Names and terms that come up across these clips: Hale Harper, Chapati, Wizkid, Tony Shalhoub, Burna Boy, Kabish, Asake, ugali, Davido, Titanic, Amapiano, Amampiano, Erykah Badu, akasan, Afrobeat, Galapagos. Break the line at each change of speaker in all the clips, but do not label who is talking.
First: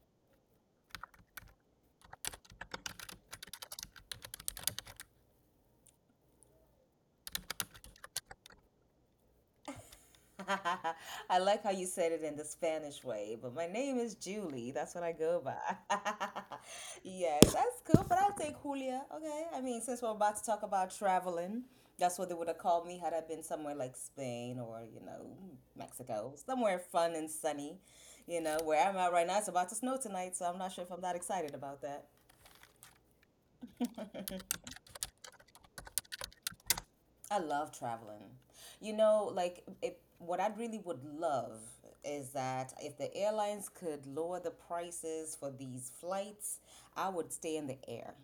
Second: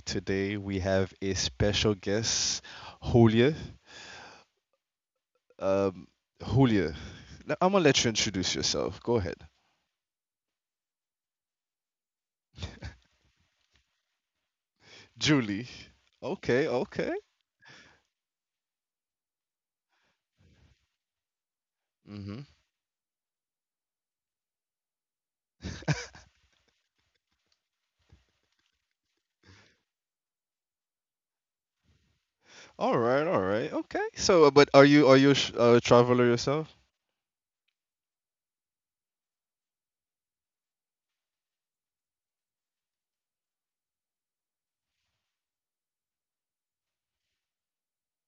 today we have a special guest, Julia. Um, Julia, I'm gonna let you introduce yourself. Go ahead.
I like how you said it in the Spanish way, but my name is Julie. That's what I go by.
Julie. Okay, okay.
Yes, that's cool, but I'll take Julia. Okay. I mean, since we're about to talk about traveling, that's what they
Mm-hmm.
would have called me had I been somewhere like Spain or, you know, Mexico, somewhere fun and sunny. You know, where I'm at right now, it's about to snow tonight, so I'm not sure if I'm that excited about that.
All right, all right. Okay. So, but are you a traveler yourself?
I love traveling. You know, like it, what I really would love is that if the airlines could lower the prices for these flights, I would stay in the air.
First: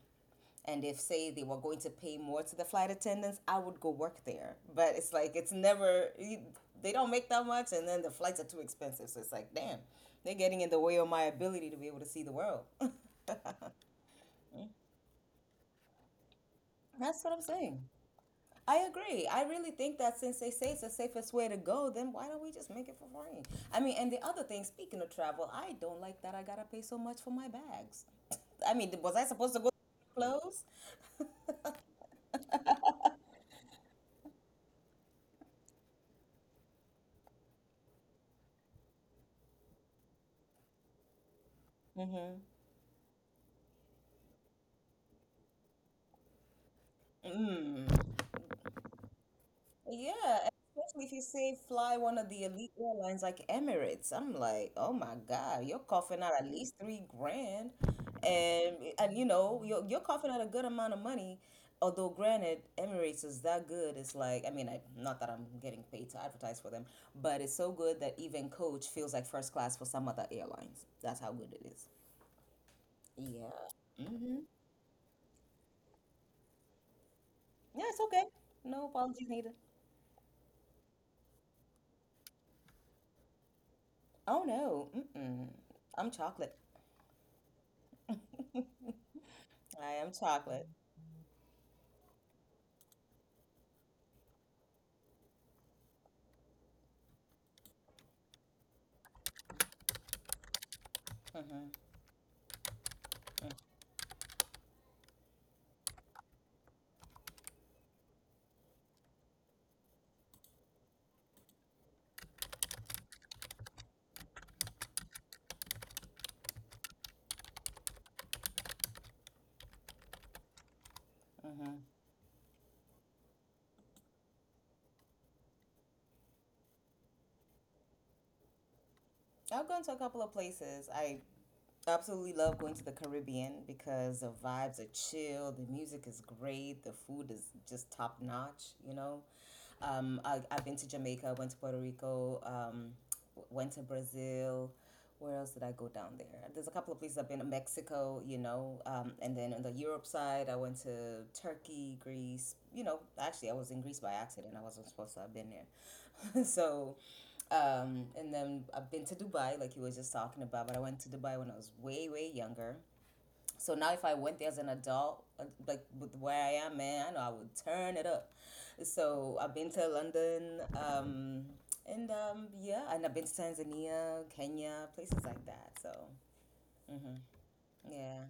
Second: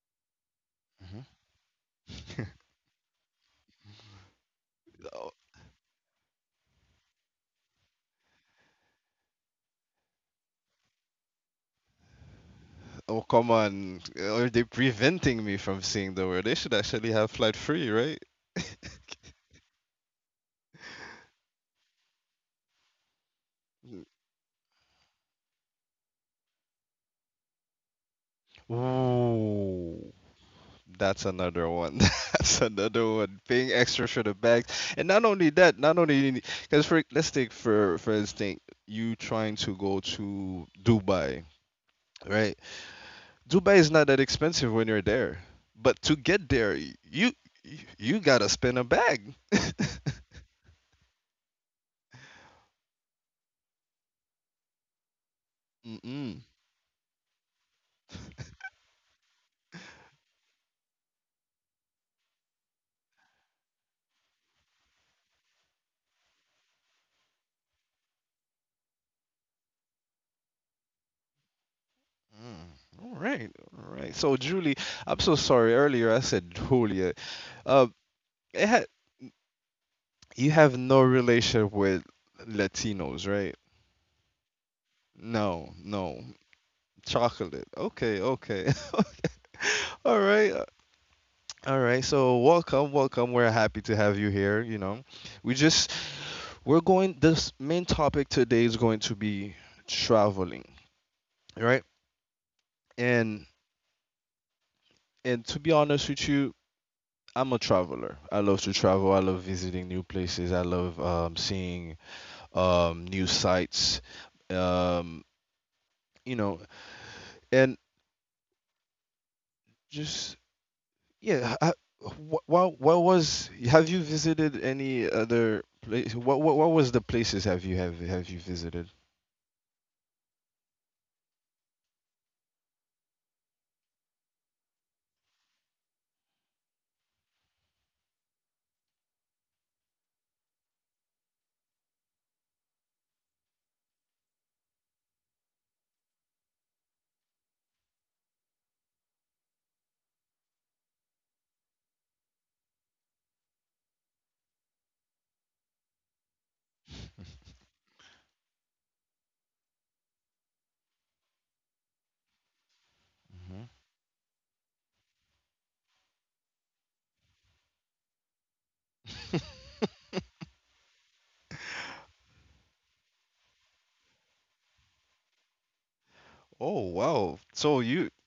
And if
Hmm.
say they were going to pay more to the flight attendants, I would go work there. But it's
Oh,
like it's never you- they don't make that much, and then the flights are too expensive. So it's like, damn, they're getting in the way of my ability to be able to see the world.
oh, come on. Are they preventing me from seeing the world? They should actually
That's
have
what I'm
flight
saying.
free, right?
I agree. I really think that since they say it's the safest way to go, then why don't we just make it for free? I mean, and the other thing, speaking of travel, I don't like that I gotta pay so much for my bags. I mean, was I supposed to go
Ooh.
clothes?
That's another one. That's another one. Paying extra for the bags, and not only that, not only because for let's take for instance, you trying to go to Dubai,
Mm-hmm.
right? Dubai is not that expensive when you're there, but to get there, y- you
Mm.
you, gotta spend a bag.
Yeah, especially if you say fly one of the elite airlines like Emirates. I'm like, oh my God, you're
Mm-mm.
coughing out
Mm.
at least 3 grand. And you know, you're coughing out a good amount of money. Although granted, Emirates is that good. It's like, I mean, I not that I'm getting paid to advertise for them, but it's so good that even coach feels like first class for some other airlines. That's how good it is.
All right,
Yeah.
all right. So
Mm-hmm.
Julie, I'm so sorry. Earlier I said Julia.
Yeah,
Uh,
it's okay.
it ha
No apologies needed.
you have no relation with Latinos, right?
Oh no. Mm-mm.
No,
I'm
no.
chocolate.
Chocolate. Okay, okay.
I am
All right.
chocolate.
All right. So welcome, welcome. We're happy to have you here. We just we're going This main topic today is going to be traveling,
Mm-hmm,
right? And and to be honest with you, I'm a traveler. I love to travel. I love visiting new places. I love seeing new sites. Um, you know, and just Yeah. I,
mm-hmm.
wh- what was Have you visited any other place? What was the places have you visited?
I've gone to a couple of places. I absolutely love going to the Caribbean because the vibes are chill, the music is great, the food is just top notch, you know. I've been to Jamaica, went to Puerto Rico, went to Brazil. Where else did I go down there? There's a couple of places I've been to Mexico, and then on the Europe side, I went to Turkey, Greece. You know, actually, I was in Greece by accident. I wasn't supposed to have been there. so and then I've been to Dubai, like you were just talking about, but I went to Dubai when I was way, way younger.
Hmm.
So now if I went there as an adult, like with where I am, man, I know I would turn it up. So I've been to London, and yeah, and I've been to Tanzania, Kenya, places like that. So,
Oh
hmm
wow!
yeah.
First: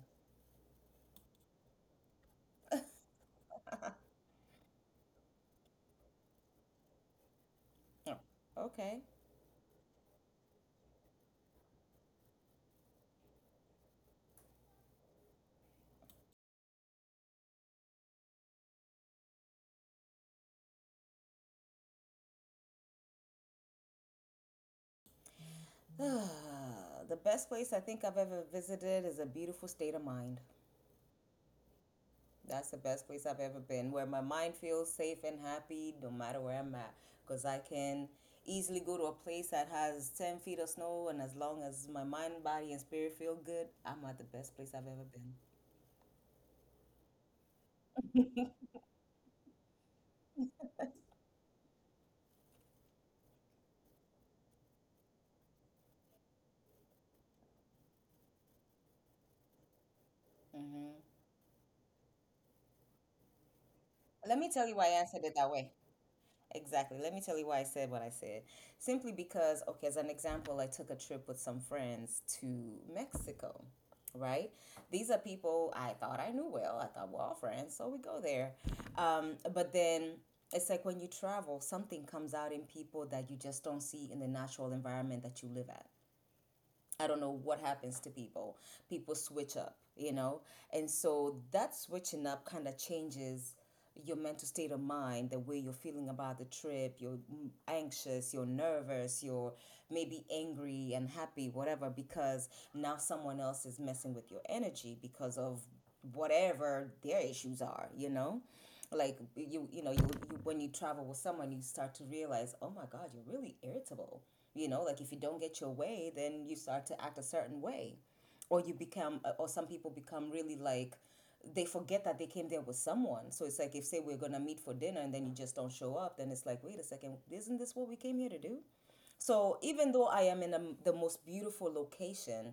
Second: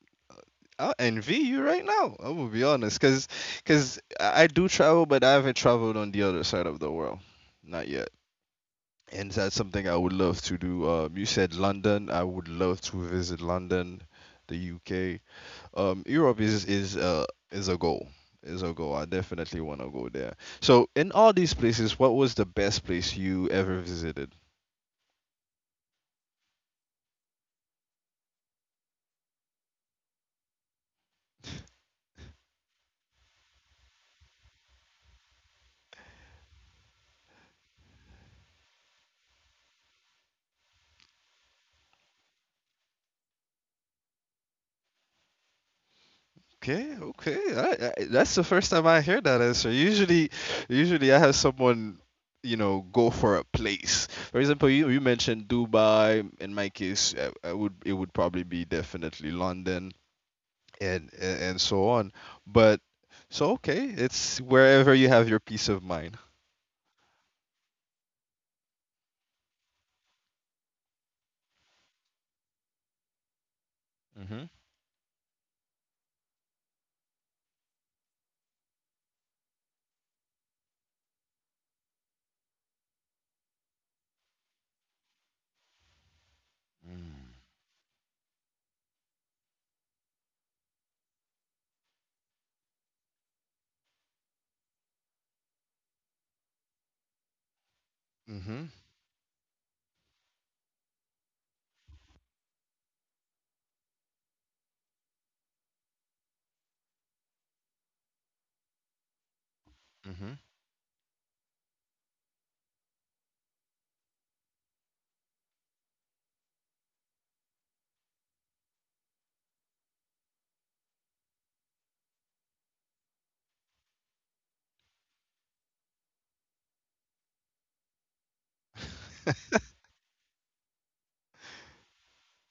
I envy you right now. I will be honest, cause I do travel, but I haven't traveled on the other side of the world, not yet.
Oh, okay.
And that's something I would love to do. You said London. I would love to visit London, the UK. Europe is a goal. Is a goal. I definitely want to go there. So in all these places, what was the best place you ever visited?
The best place I think I've ever visited is a beautiful state of mind. That's the best place I've ever been, where my mind feels safe and happy no matter where I'm at. Because I can easily go to a place that has 10 feet of snow, and as long as my mind, body, and spirit feel good, I'm at the best place I've ever been.
Okay, okay. That's the first time I hear that answer. Usually I have someone, you know, go for a place. For example, you mentioned Dubai. In my case, I would it would probably be definitely London and
Hmm.
and, and so on. But so okay,
Let
it's
me tell you why
wherever
I
you
answered
have
it
your
that
peace
way.
of mind.
Exactly. Let me tell you why I said what I said. Simply because, okay, as an example, I took a trip with some friends to Mexico,
Mm-hmm.
right? These are people I thought I knew well. I thought we're all friends, so we go there. But then it's like when you travel, something comes out in people that you just don't see in the natural environment that you live at. I don't know what happens to people. People switch up, you know? And so that switching up kind of changes your mental state of mind, the way you're feeling about the trip. You're anxious, you're
Mm.
nervous, you're maybe angry and happy, whatever, because now someone else is messing with your energy because of whatever their issues are, you know? like you you know you, you
Hmm.
when you travel with someone you start to realize, oh my god, you're really irritable, you know, like if you don't get your way then you start to act a certain way, or you become or some people become really like they forget that they came there with someone, so it's like if say we're gonna meet for dinner and then you just don't show up, then it's like, wait a second, isn't this what we came here to do? So even though I am in the most beautiful location,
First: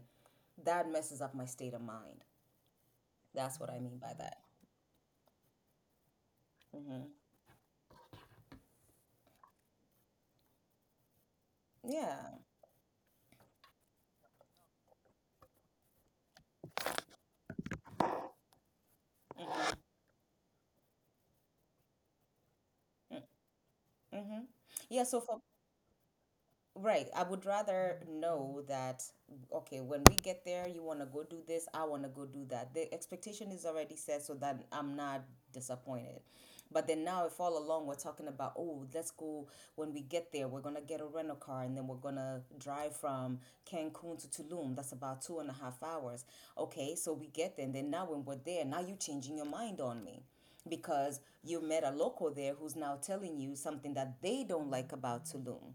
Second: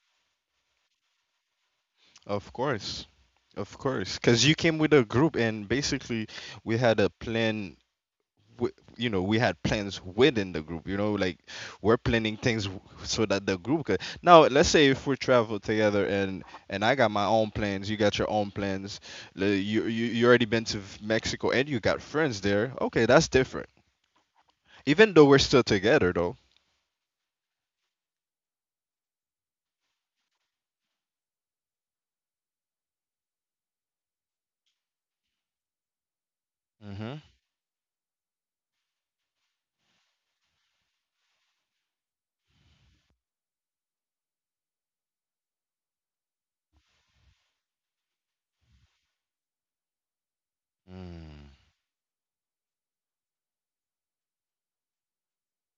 that messes up my state of mind.
Of course.
That's what
Of
I mean by
course.
that.
Because you came with a group, and basically, we had a plan. You know, we had plans within the group. You know, like we're planning
Yeah.
things so that the group could. Now, let's say if we travel together, and I got my own plans, you got your own plans. You already been to Mexico, and you got friends there. Okay, that's different.
Mm-hmm. yeah,
Even
so
though we're
for
still together, though.
Right. I would rather know that, okay, when we get there, you want to go do this, I want to go do that. The expectation is already set so that I'm not disappointed. But then
Mm-hmm.
now, if all along we're talking about, oh, let's go, when we get there, we're going to get a rental car and then we're going to drive from Cancun to Tulum. That's about 2.5 hours. Okay, so we get there. And then now, when we're there, now you're changing your mind on me because you
Mm.
met a local there who's now telling you something that they don't like about Tulum,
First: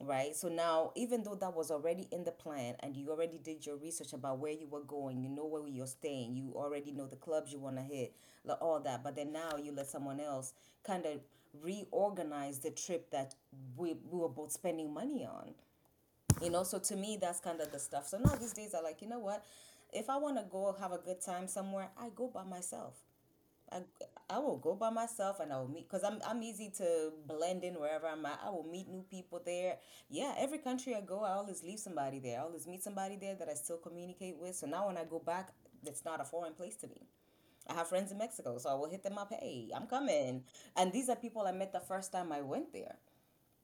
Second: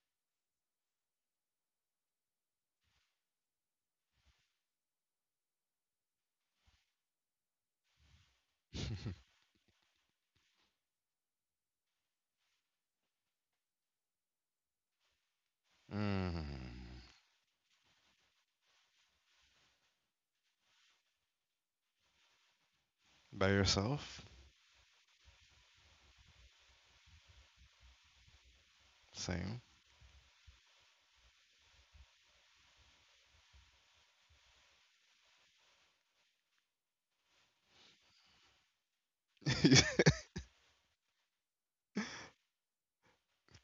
right? So now, even though that was already in the plan and you already did your research about where you were going, you know where you're staying, you already know the clubs you want to hit, like all that, but then now you let someone else kind of reorganize the trip that we were both spending money on, you know? So to
Mm.
me, that's kind of the stuff. So now these days, I like, you know what? If I want to go have a good time somewhere, I go by myself.
By
I,
yourself?
I will go by myself, and I will meet, because I'm easy to blend in wherever I'm at. I will meet new people
Same.
there. Yeah, every country I go, I always leave somebody there. I always meet somebody there that I still communicate with. So now when I go back, it's not a foreign place to me. I have friends in Mexico, so I will hit them up. Hey, I'm coming. And these are people I met the first time I went there.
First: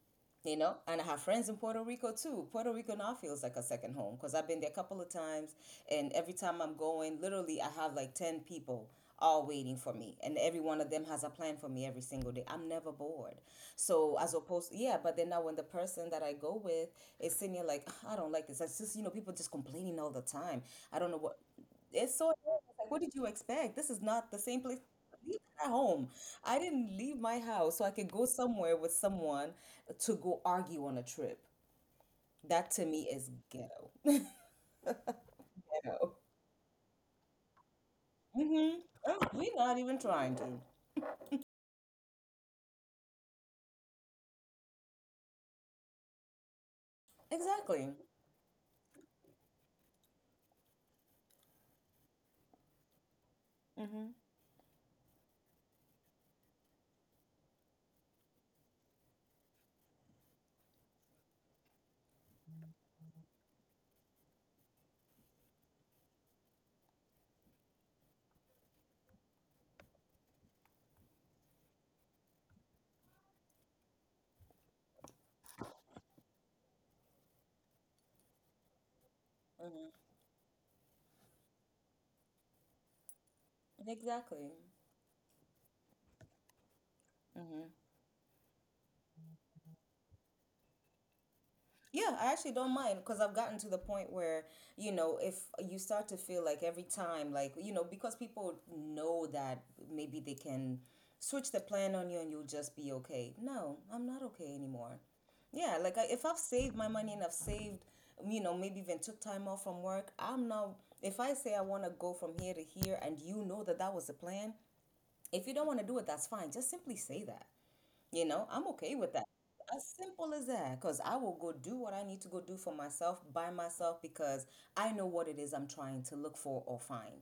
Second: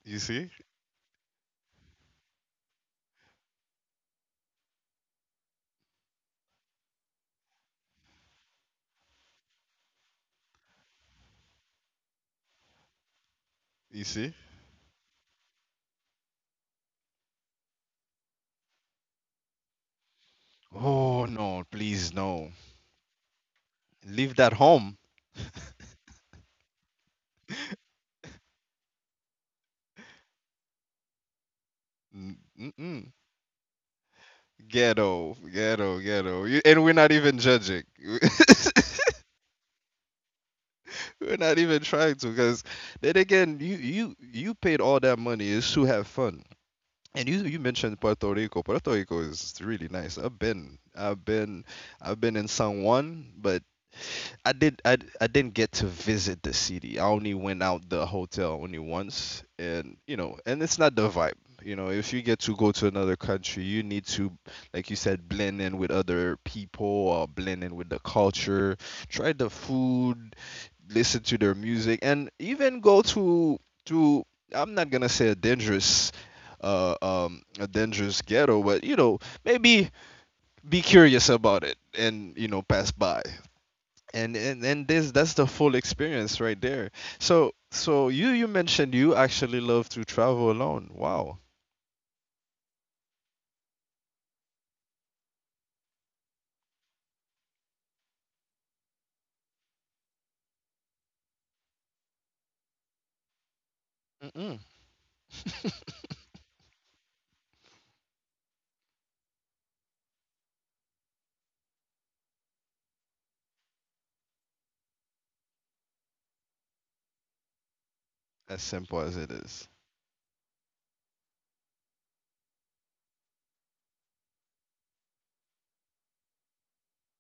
You see?
You know, and I have friends in Puerto Rico too. Puerto Rico now feels like a second home because I've been there a couple of times, and every time I'm going, literally I have like 10 people all waiting for me, and every one of them has a plan for me every single day. I'm never bored.
You
So as
see?
opposed, yeah, but then now when the person that I go with is sitting here like, "Ah, I don't like this," that's just, you know, people just complaining all the time, I don't know
Oh
what,
no, please
it's so, it's
no.
like, what did you expect? This is not
Leave
the
that
same place.
home.
Leave that at home. I didn't leave my house so I could go somewhere with someone to go argue on a trip.
Mm.
That to me
Mm-mm.
is ghetto.
Ghetto, ghetto,
Ghetto.
ghetto. And we're not even judging.
Mm-hmm. We're not even trying to.
We're not even trying to, because then again, you paid all that money is to have fun. And you
Exactly.
mentioned Puerto Rico. Puerto Rico is really nice. I've been in San Juan, but I did I d- I didn't get to visit the city. I only went out the hotel only once, and it's not the vibe. You know, if you get to go to another country, you need to, like you said, blend in with other people or blend in with the culture, try the food, listen to their music, and even go to I'm not going to say a dangerous ghetto, but you know, maybe be curious about it and pass by.
Exactly.
And this That's the full experience right there. So you mentioned you actually love to travel alone. Wow.
Yeah, I actually don't mind because I've gotten to the point where, you know, if you start to feel like every time, like, you know, because people know that maybe they can switch the plan on you and you'll just be okay. No, I'm not okay
Mm-mm.
anymore. If I've saved my money and I've saved, you know, maybe even took time off from work, I'm not, if I say I want to go from here to here and you know that that was the plan, if you don't want to do it, that's fine. Just simply say that. You know,
As
I'm okay
simple
with
as
that.
it is.
As simple as that, because I will go do what I need to go do for myself by myself because I know what it is I'm trying to look for or find,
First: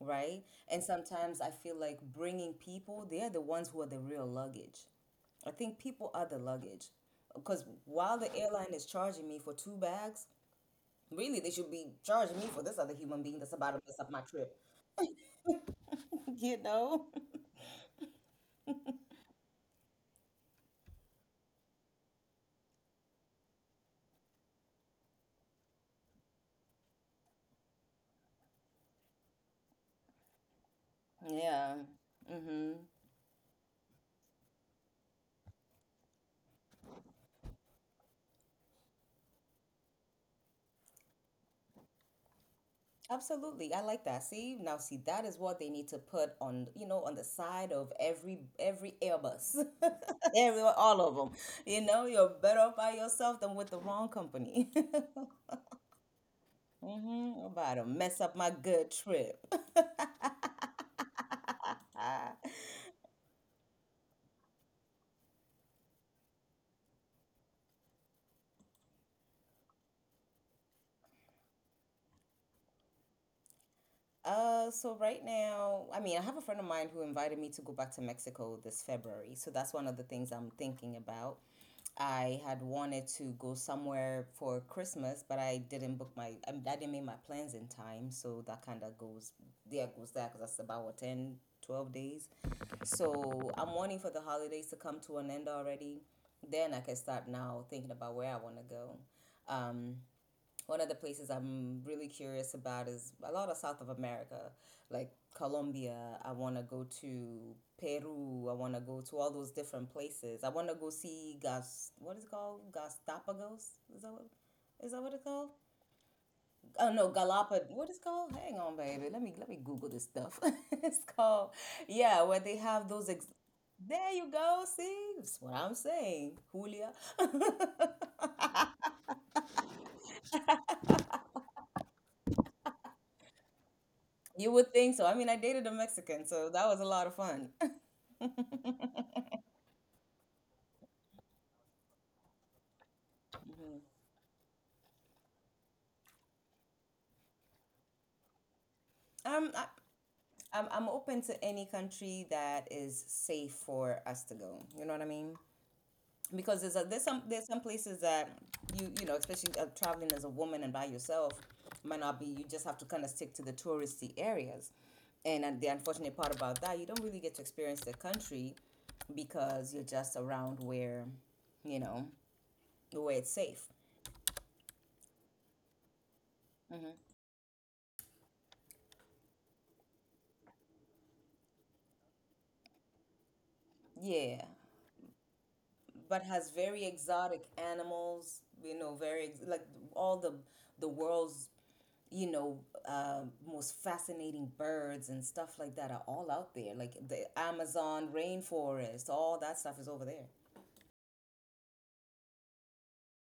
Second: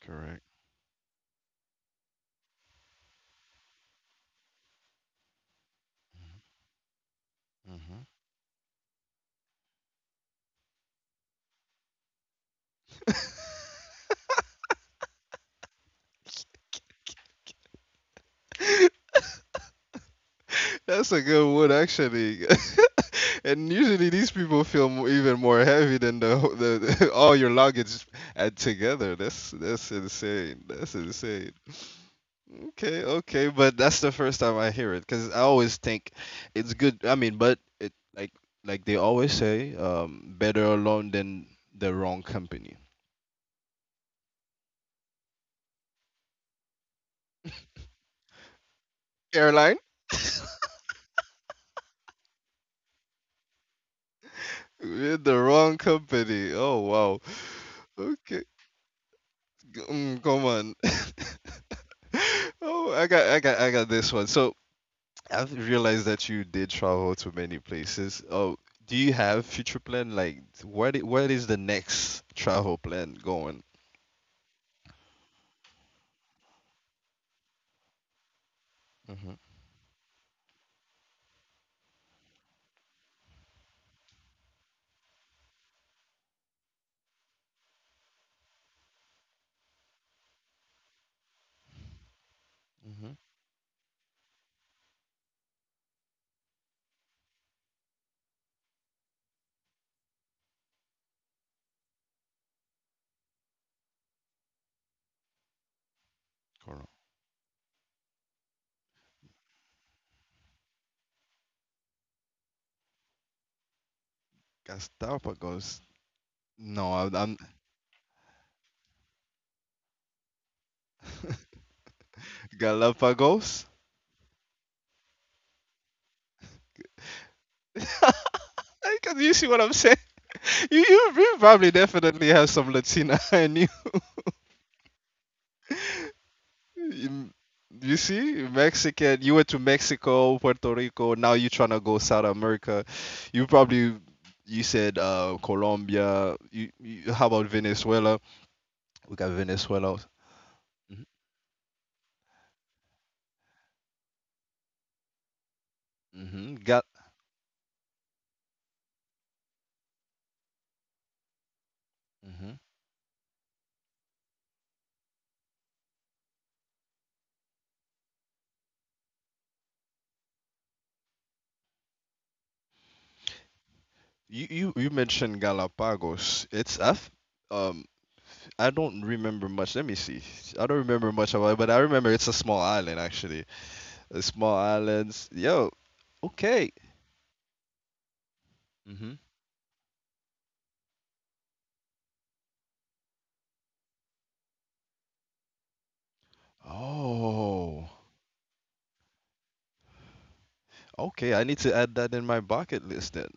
Correct.
right? And sometimes I feel like bringing people, they're the ones who are the real luggage. I think people are the luggage because
Hmm.
while the airline is charging me for two bags, really they should be charging me for this other human being that's about to mess up my trip, you know?
That's a good one, actually. And usually these people feel even more heavy than the, all your luggage at together. that's insane. That's insane.
Yeah. Mm-hmm.
Okay, okay, but that's the first time I hear it because I always think it's good. I mean, but it, like they always say, better alone than the wrong company.
Absolutely. I like that. See, now see that is what they need to put on, you know, on the side of every Airbus.
Caroline,
Every all of them. You know, you're better off by yourself than with the wrong company.
we're the wrong company. Oh wow.
Mm-hmm. About to mess up
Okay,
my good trip.
come on. Oh, I got this one. So I've realized that you did travel to many places. Oh, do you have future plan? Like, what is the next travel plan going?
So right now, I mean, I have a friend of mine who invited me to go back to Mexico this February.
Mm-hmm.
So that's one of the things I'm thinking about. I had wanted to go somewhere for Christmas, but I didn't make my plans in time. So that kind of goes, there goes that, because that's about what, 10, 12 days.
Mm-hmm.
So I'm wanting for the holidays to come to an end already. Then I can start now thinking about where I want to go. Um, One of the places I'm really curious about is a lot of South of America, like Colombia. I want to go to Peru. I want to go to all those different places. I want to go see Gas. What is it called? Galapagos? Is that what? Is that what it's called?
Galápagos.
Oh
No,
no,
I'm
Galapagos. What is it called? Hang on, baby. Let me Google this stuff. It's called yeah, where they have those.
Galapagos.
There you go. See, that's what I'm saying, Julia.
I Can you see what I'm saying? You probably definitely have some Latina in you.
You would think so. I mean, I dated a Mexican, so that was a lot of
You
fun.
you see, Mexican. You went to Mexico, Puerto Rico. Now you trying to go South America. You probably you said Colombia. You how about Venezuela? We got
Um, I,
Venezuela.
I'm open to any country that is safe for us to go. You know what I mean?
Mm-hmm.
Because
Gal.
there's some places that you know, especially traveling as a woman and by yourself, might not be. You
Hmm.
just have to kind of stick to the touristy areas, and the unfortunate part about that, you don't really get to experience the country because you're just around where, you know, where it's safe.
You mentioned Galapagos. It's F. Um, I don't remember much. Let me see. I don't remember much about it, but I remember it's a small island actually. A
Yeah.
small islands. Yo,
But has
okay.
very exotic animals, you know,
Hmm.
like all the world's you know uh, most fascinating birds and stuff like that are all out there. Like the
Oh,
Amazon rainforest, all that stuff is over there.
okay. I need to add that in my bucket list then.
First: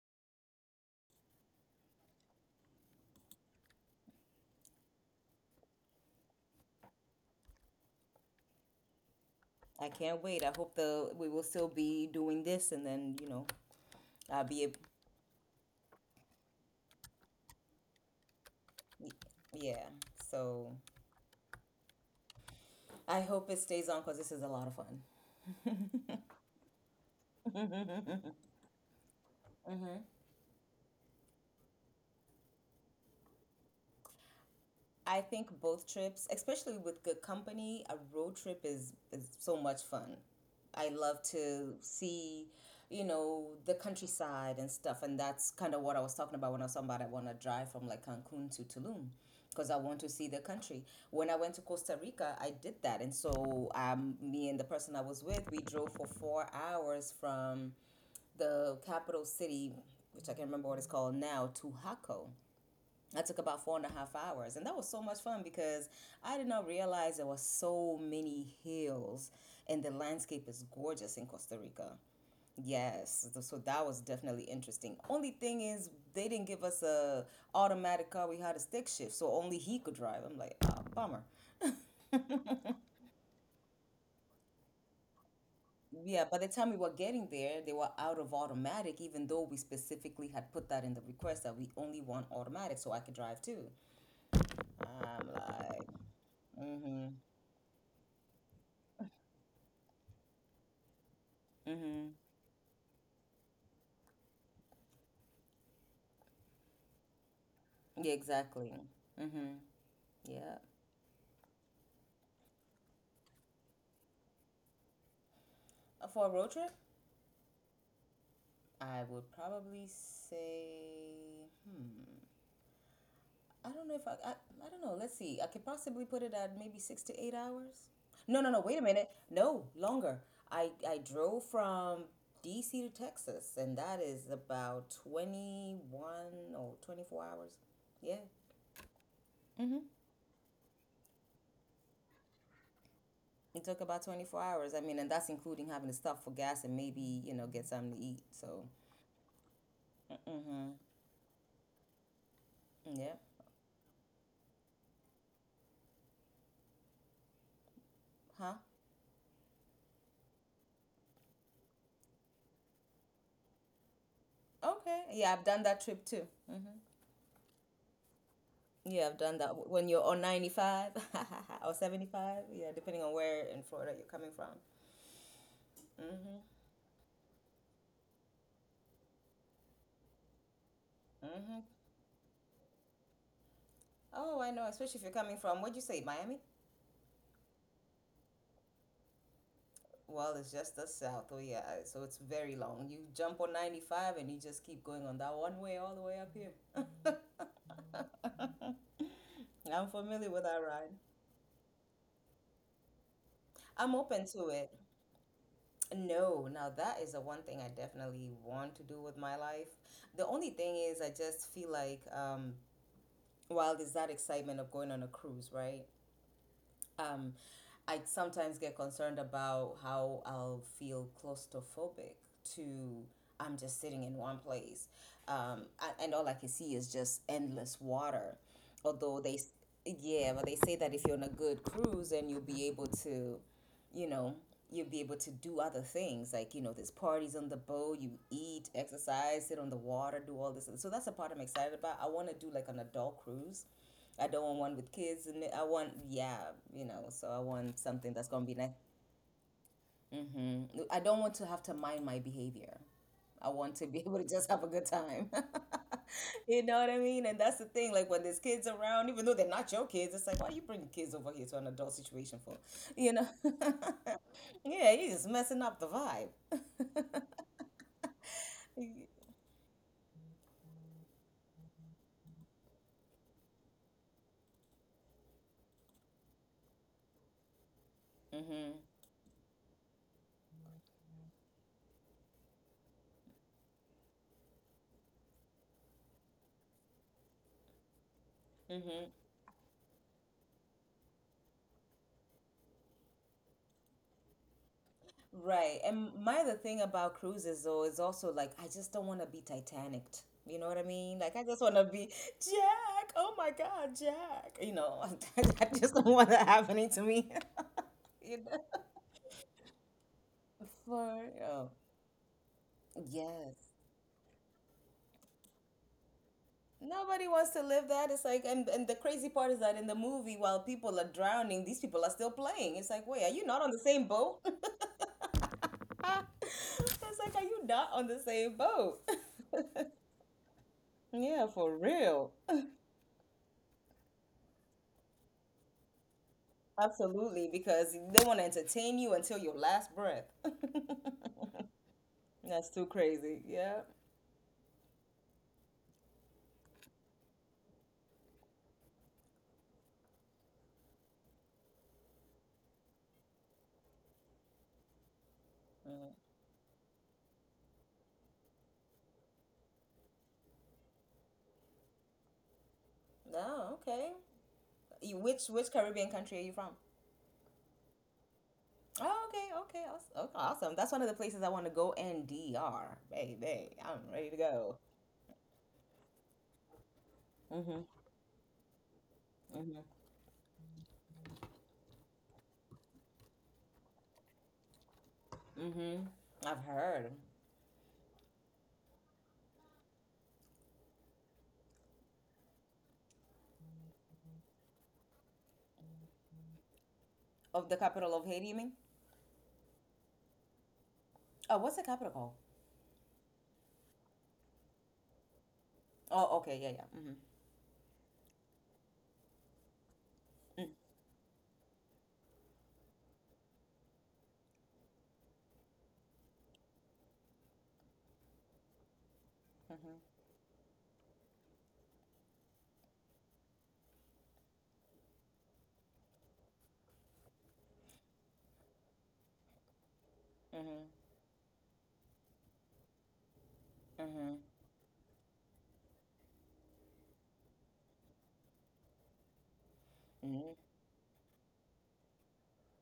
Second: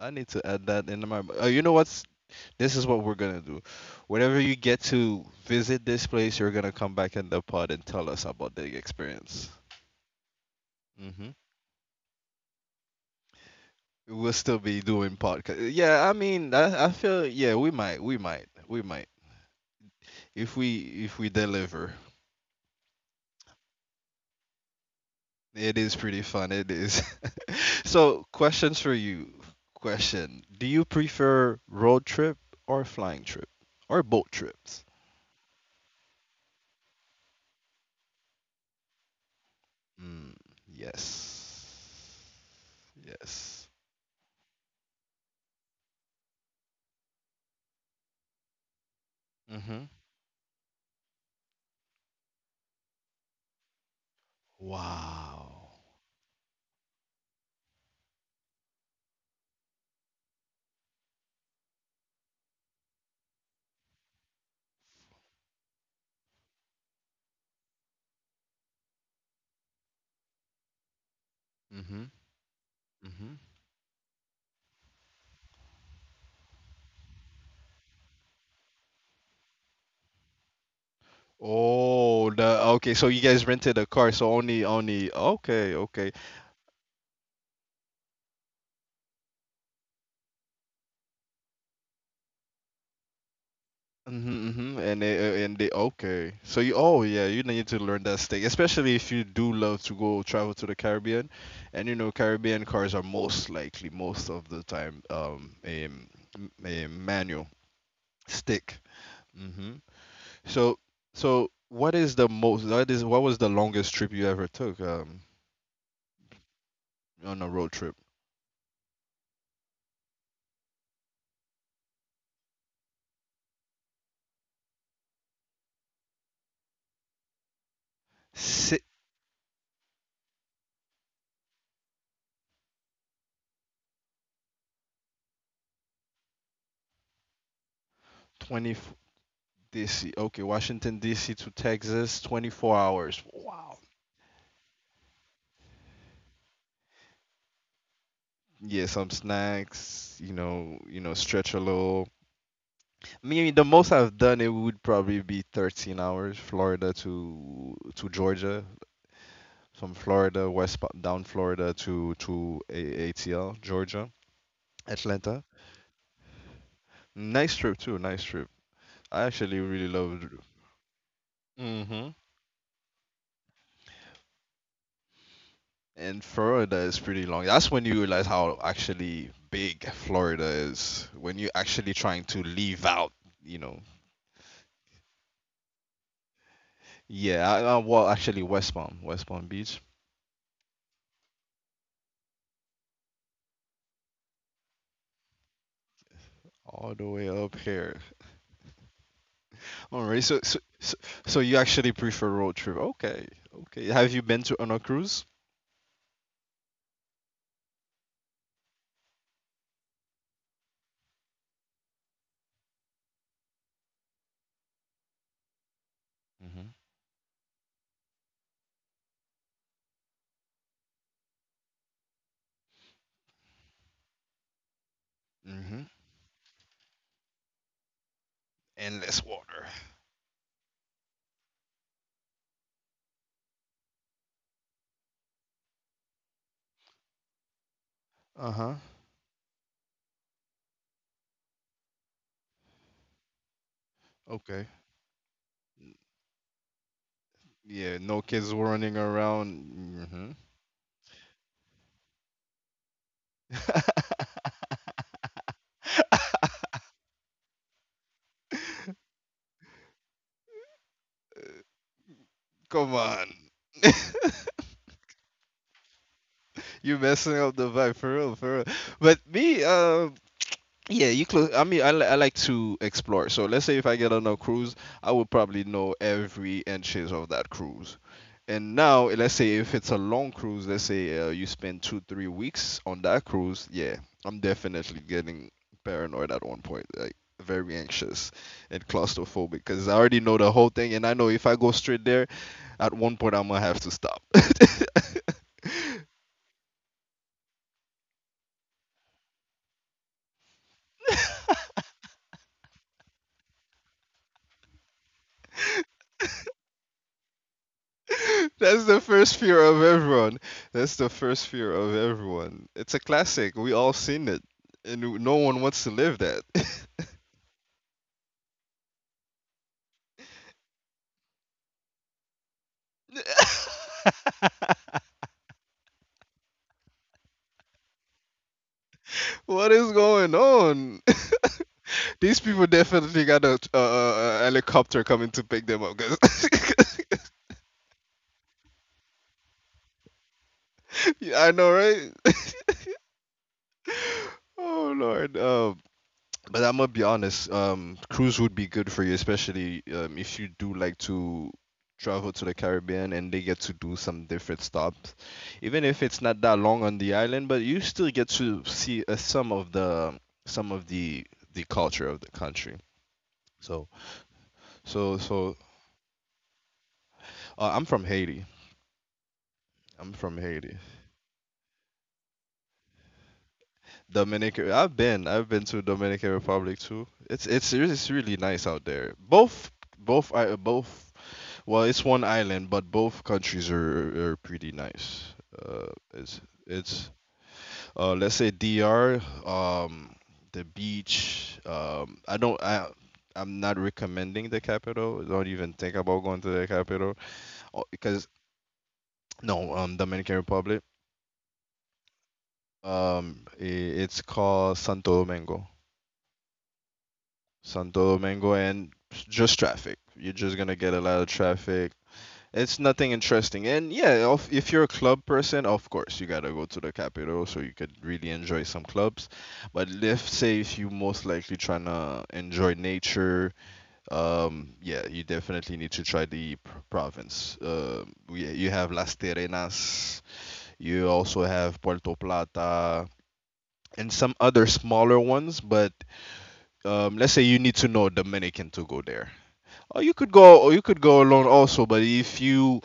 I need to add that in my. You know what's? This is what we're gonna do. Whenever you get to visit this place, you're gonna come back in the pod and tell us about the experience.
I can't wait. I hope the we
Hmm.
will still be doing this, and then you know
We'll
I'll
still
be able,
be doing podcast. Yeah, I mean, I feel yeah, we might.
yeah.
if
So
we if we deliver.
I hope it stays on because this is a lot of fun.
It is pretty fun, it is. So, questions for you. Question, do you prefer road trip or flying trip or boat trips?
I think both trips, especially with good company, a road trip is so much fun.
Mm,
I love to
yes.
see, you know,
Yes.
the countryside and stuff. And that's kind of what I was talking about when I was talking about I want to drive from like Cancun to Tulum because I
Hmm.
want to see the country. When I went to Costa Rica, I did that. And so me and the person I was with, we
Wow.
drove for 4 hours from the capital city, which I can't remember what it's called now, to Jaco I took about four and a half hours, and that was so much fun because I did not realize there were so many hills, and the landscape is gorgeous in Costa Rica.
Hmm.
Yes,
Hmm.
so that was definitely interesting. Only thing is, they didn't give us a automatic car. We had a stick shift, so only he could drive. I'm like, ah, bummer.
Oh, the okay. So you guys rented a car, so only, okay, okay.
Yeah, by the time we were getting there, they were out of automatic, even though we specifically had put that in the request that we only want automatic, so I could drive too.
Mm-hmm. Hmm. And they
I'm
uh, and they
like,
okay. So you Oh
mm-hmm,
yeah, you need to learn that steak, especially if you do love to go travel to the Caribbean, and
mm-hmm.
Caribbean cars are most likely most of the time a manual
Yeah, exactly.
stick.
Mm-hmm.
Mm-hmm.
Yeah.
So so what is the most that is what was the longest trip you ever took
For a road trip,
on a road trip?
I would probably say, hmm, I don't know if I, I don't know. Let's see. I could possibly put it at maybe 6 to 8 hours. No, no, no. Wait
Sit.
a minute. No, longer. I drove from DC to Texas, and that is about 21 or 24 hours. Yeah.
20
Mm-hmm.
DC. Okay, Washington DC to Texas, 24 hours.
It
Wow.
took about 24 hours. I mean, and that's including having to stop for gas and maybe, you know, get something to eat. So,
Yeah, some snacks, you
mm-hmm.
know, stretch a little.
Yeah.
I mean, the most I've done it would probably be 13 hours, Florida to
Huh?
Georgia, from Florida down Florida to ATL, Georgia,
Okay. Yeah,
Atlanta.
I've done that trip too. Hmm
Nice trip too, nice trip.
Yeah, I've
I
done
actually
that
really
when you're on
loved.
95 or
Mm-hmm.
75. Yeah, depending on where in Florida you're coming from.
And
Hmm
Florida is pretty long. That's when you realize how actually big Florida is when you're
hmm
actually trying to leave out, you know.
Oh, I know. Especially if you're coming from, what'd you say, Miami?
Yeah, well, actually, West Palm Beach.
Well, it's just the south. Oh, yeah. I- So it's very long. You jump on 95 and you just keep going on that one way all the way up here.
All the way up here.
I'm
All right.
familiar
So,
with
so,
that
so,
ride.
so you actually prefer road trip? Okay. Okay.
I'm
Have you
open
been
to
to on
it.
a cruise?
No, now that is the one thing I definitely want to do with my life. The only thing is, I just feel like while there's that excitement of going on a cruise, right?
Hmm.
Um, I sometimes get concerned about how I'll feel claustrophobic to I'm just sitting in one place,
Mm-hmm.
and all I can see is just endless water.
Endless
Although they, s-
water.
yeah, but they say that if you're on a good cruise, then you know, you'll be able to do other things like you know there's parties on the boat you eat
Uh-huh.
exercise sit on the water do all this so that's the part I'm excited about. I want to do like an adult cruise. I don't want
Okay.
one with kids and I want, yeah, you know, so I want
Yeah.
something
No
that's gonna
kids
be nice.
running around.
Mm-hmm. I don't want to have to mind my behavior. I want to be able to just have a good
Mm-hmm.
time. You know what I mean? And that's the thing. Like when there's kids around, even though they're not your kids, it's like, why you bringing kids over here to an adult situation for?
Come
You
on.
know? Yeah, you're just messing up the vibe.
You messing up the vibe for real, for real. But me, uh, Yeah, you close. I mean, I like to explore. So let's say if I get on a cruise, I would probably know every inches of that cruise.
Hmm
And now, let's say if it's a long cruise, let's say you spend 2, 3 weeks on that cruise. Yeah, I'm definitely getting paranoid at one point, like very anxious and
hmm
claustrophobic because I already know the whole thing, and I know if I go straight there, at one point I'm gonna have to stop.
Right. And my other thing about cruises though is also like I just don't want to be Titaniced. You know what I mean? Like I just want to be Jack. Oh my God, Jack. You know, I just don't want that happening to me. You know?
That's the first fear of everyone. That's the
For
first
oh,
fear of everyone. It's a classic.
yes.
We all seen it, and no one wants to live that.
Nobody wants to live that. It's like, and the crazy part is that in the movie, while people are drowning, these people are still playing. It's like, wait, are you not on the same boat? It's like, are you not on the same boat?
What is going on?
Yeah, for real.
These people definitely got a helicopter coming to pick them up. 'Cause
Absolutely, because they want to entertain you until your last breath.
I know, right?
That's too crazy. Yeah.
Oh Lord. But I'm gonna be honest, cruise would be good for you, especially if you do like to travel to the Caribbean and they get to do some different stops. Even if it's not that long on the island, but you still get to see some of the culture of the country.
Oh,
So
okay.
so
You,
so
which Caribbean country are you from?
I'm from Haiti.
Oh, okay, okay,
I'm
awes- okay,
from
awesome.
Haiti.
That's one of the places I want to go. And NDR, baby, I'm ready to
Dominican.
go.
I've been to Dominican Republic too. It's it's
Mhm,
re- it's really nice out there. Both
mhm,
both are both Well, it's one island, but both countries are pretty nice. Uh,
mhm.
it's
I've
it's
heard
Let's say DR, um, the beach. I don't. I'm not recommending the capital. Don't even think about going to the capital.
of the
Oh,
capital
because
of Haiti. You mean?
no, Dominican Republic.
Oh, what's the capital called?
I It's called Santo Domingo.
Oh, okay, yeah, yeah.
Santo Domingo, and just traffic. You're just
Mhm,
gonna get a lot of traffic. It's nothing interesting. And yeah, if you're a club person, of course, you gotta go to the capital so you could really enjoy some clubs. But
mhm,
let's say if you most likely trying to enjoy nature, yeah, you definitely need to try the province. Yeah, you have Las Terrenas,
mhm,
you also have Puerto Plata, and some
mhm,
other smaller ones. But let's say you need to know a Dominican to go there. Or you could
mhm, mhm.
go, or you could go alone also. But if you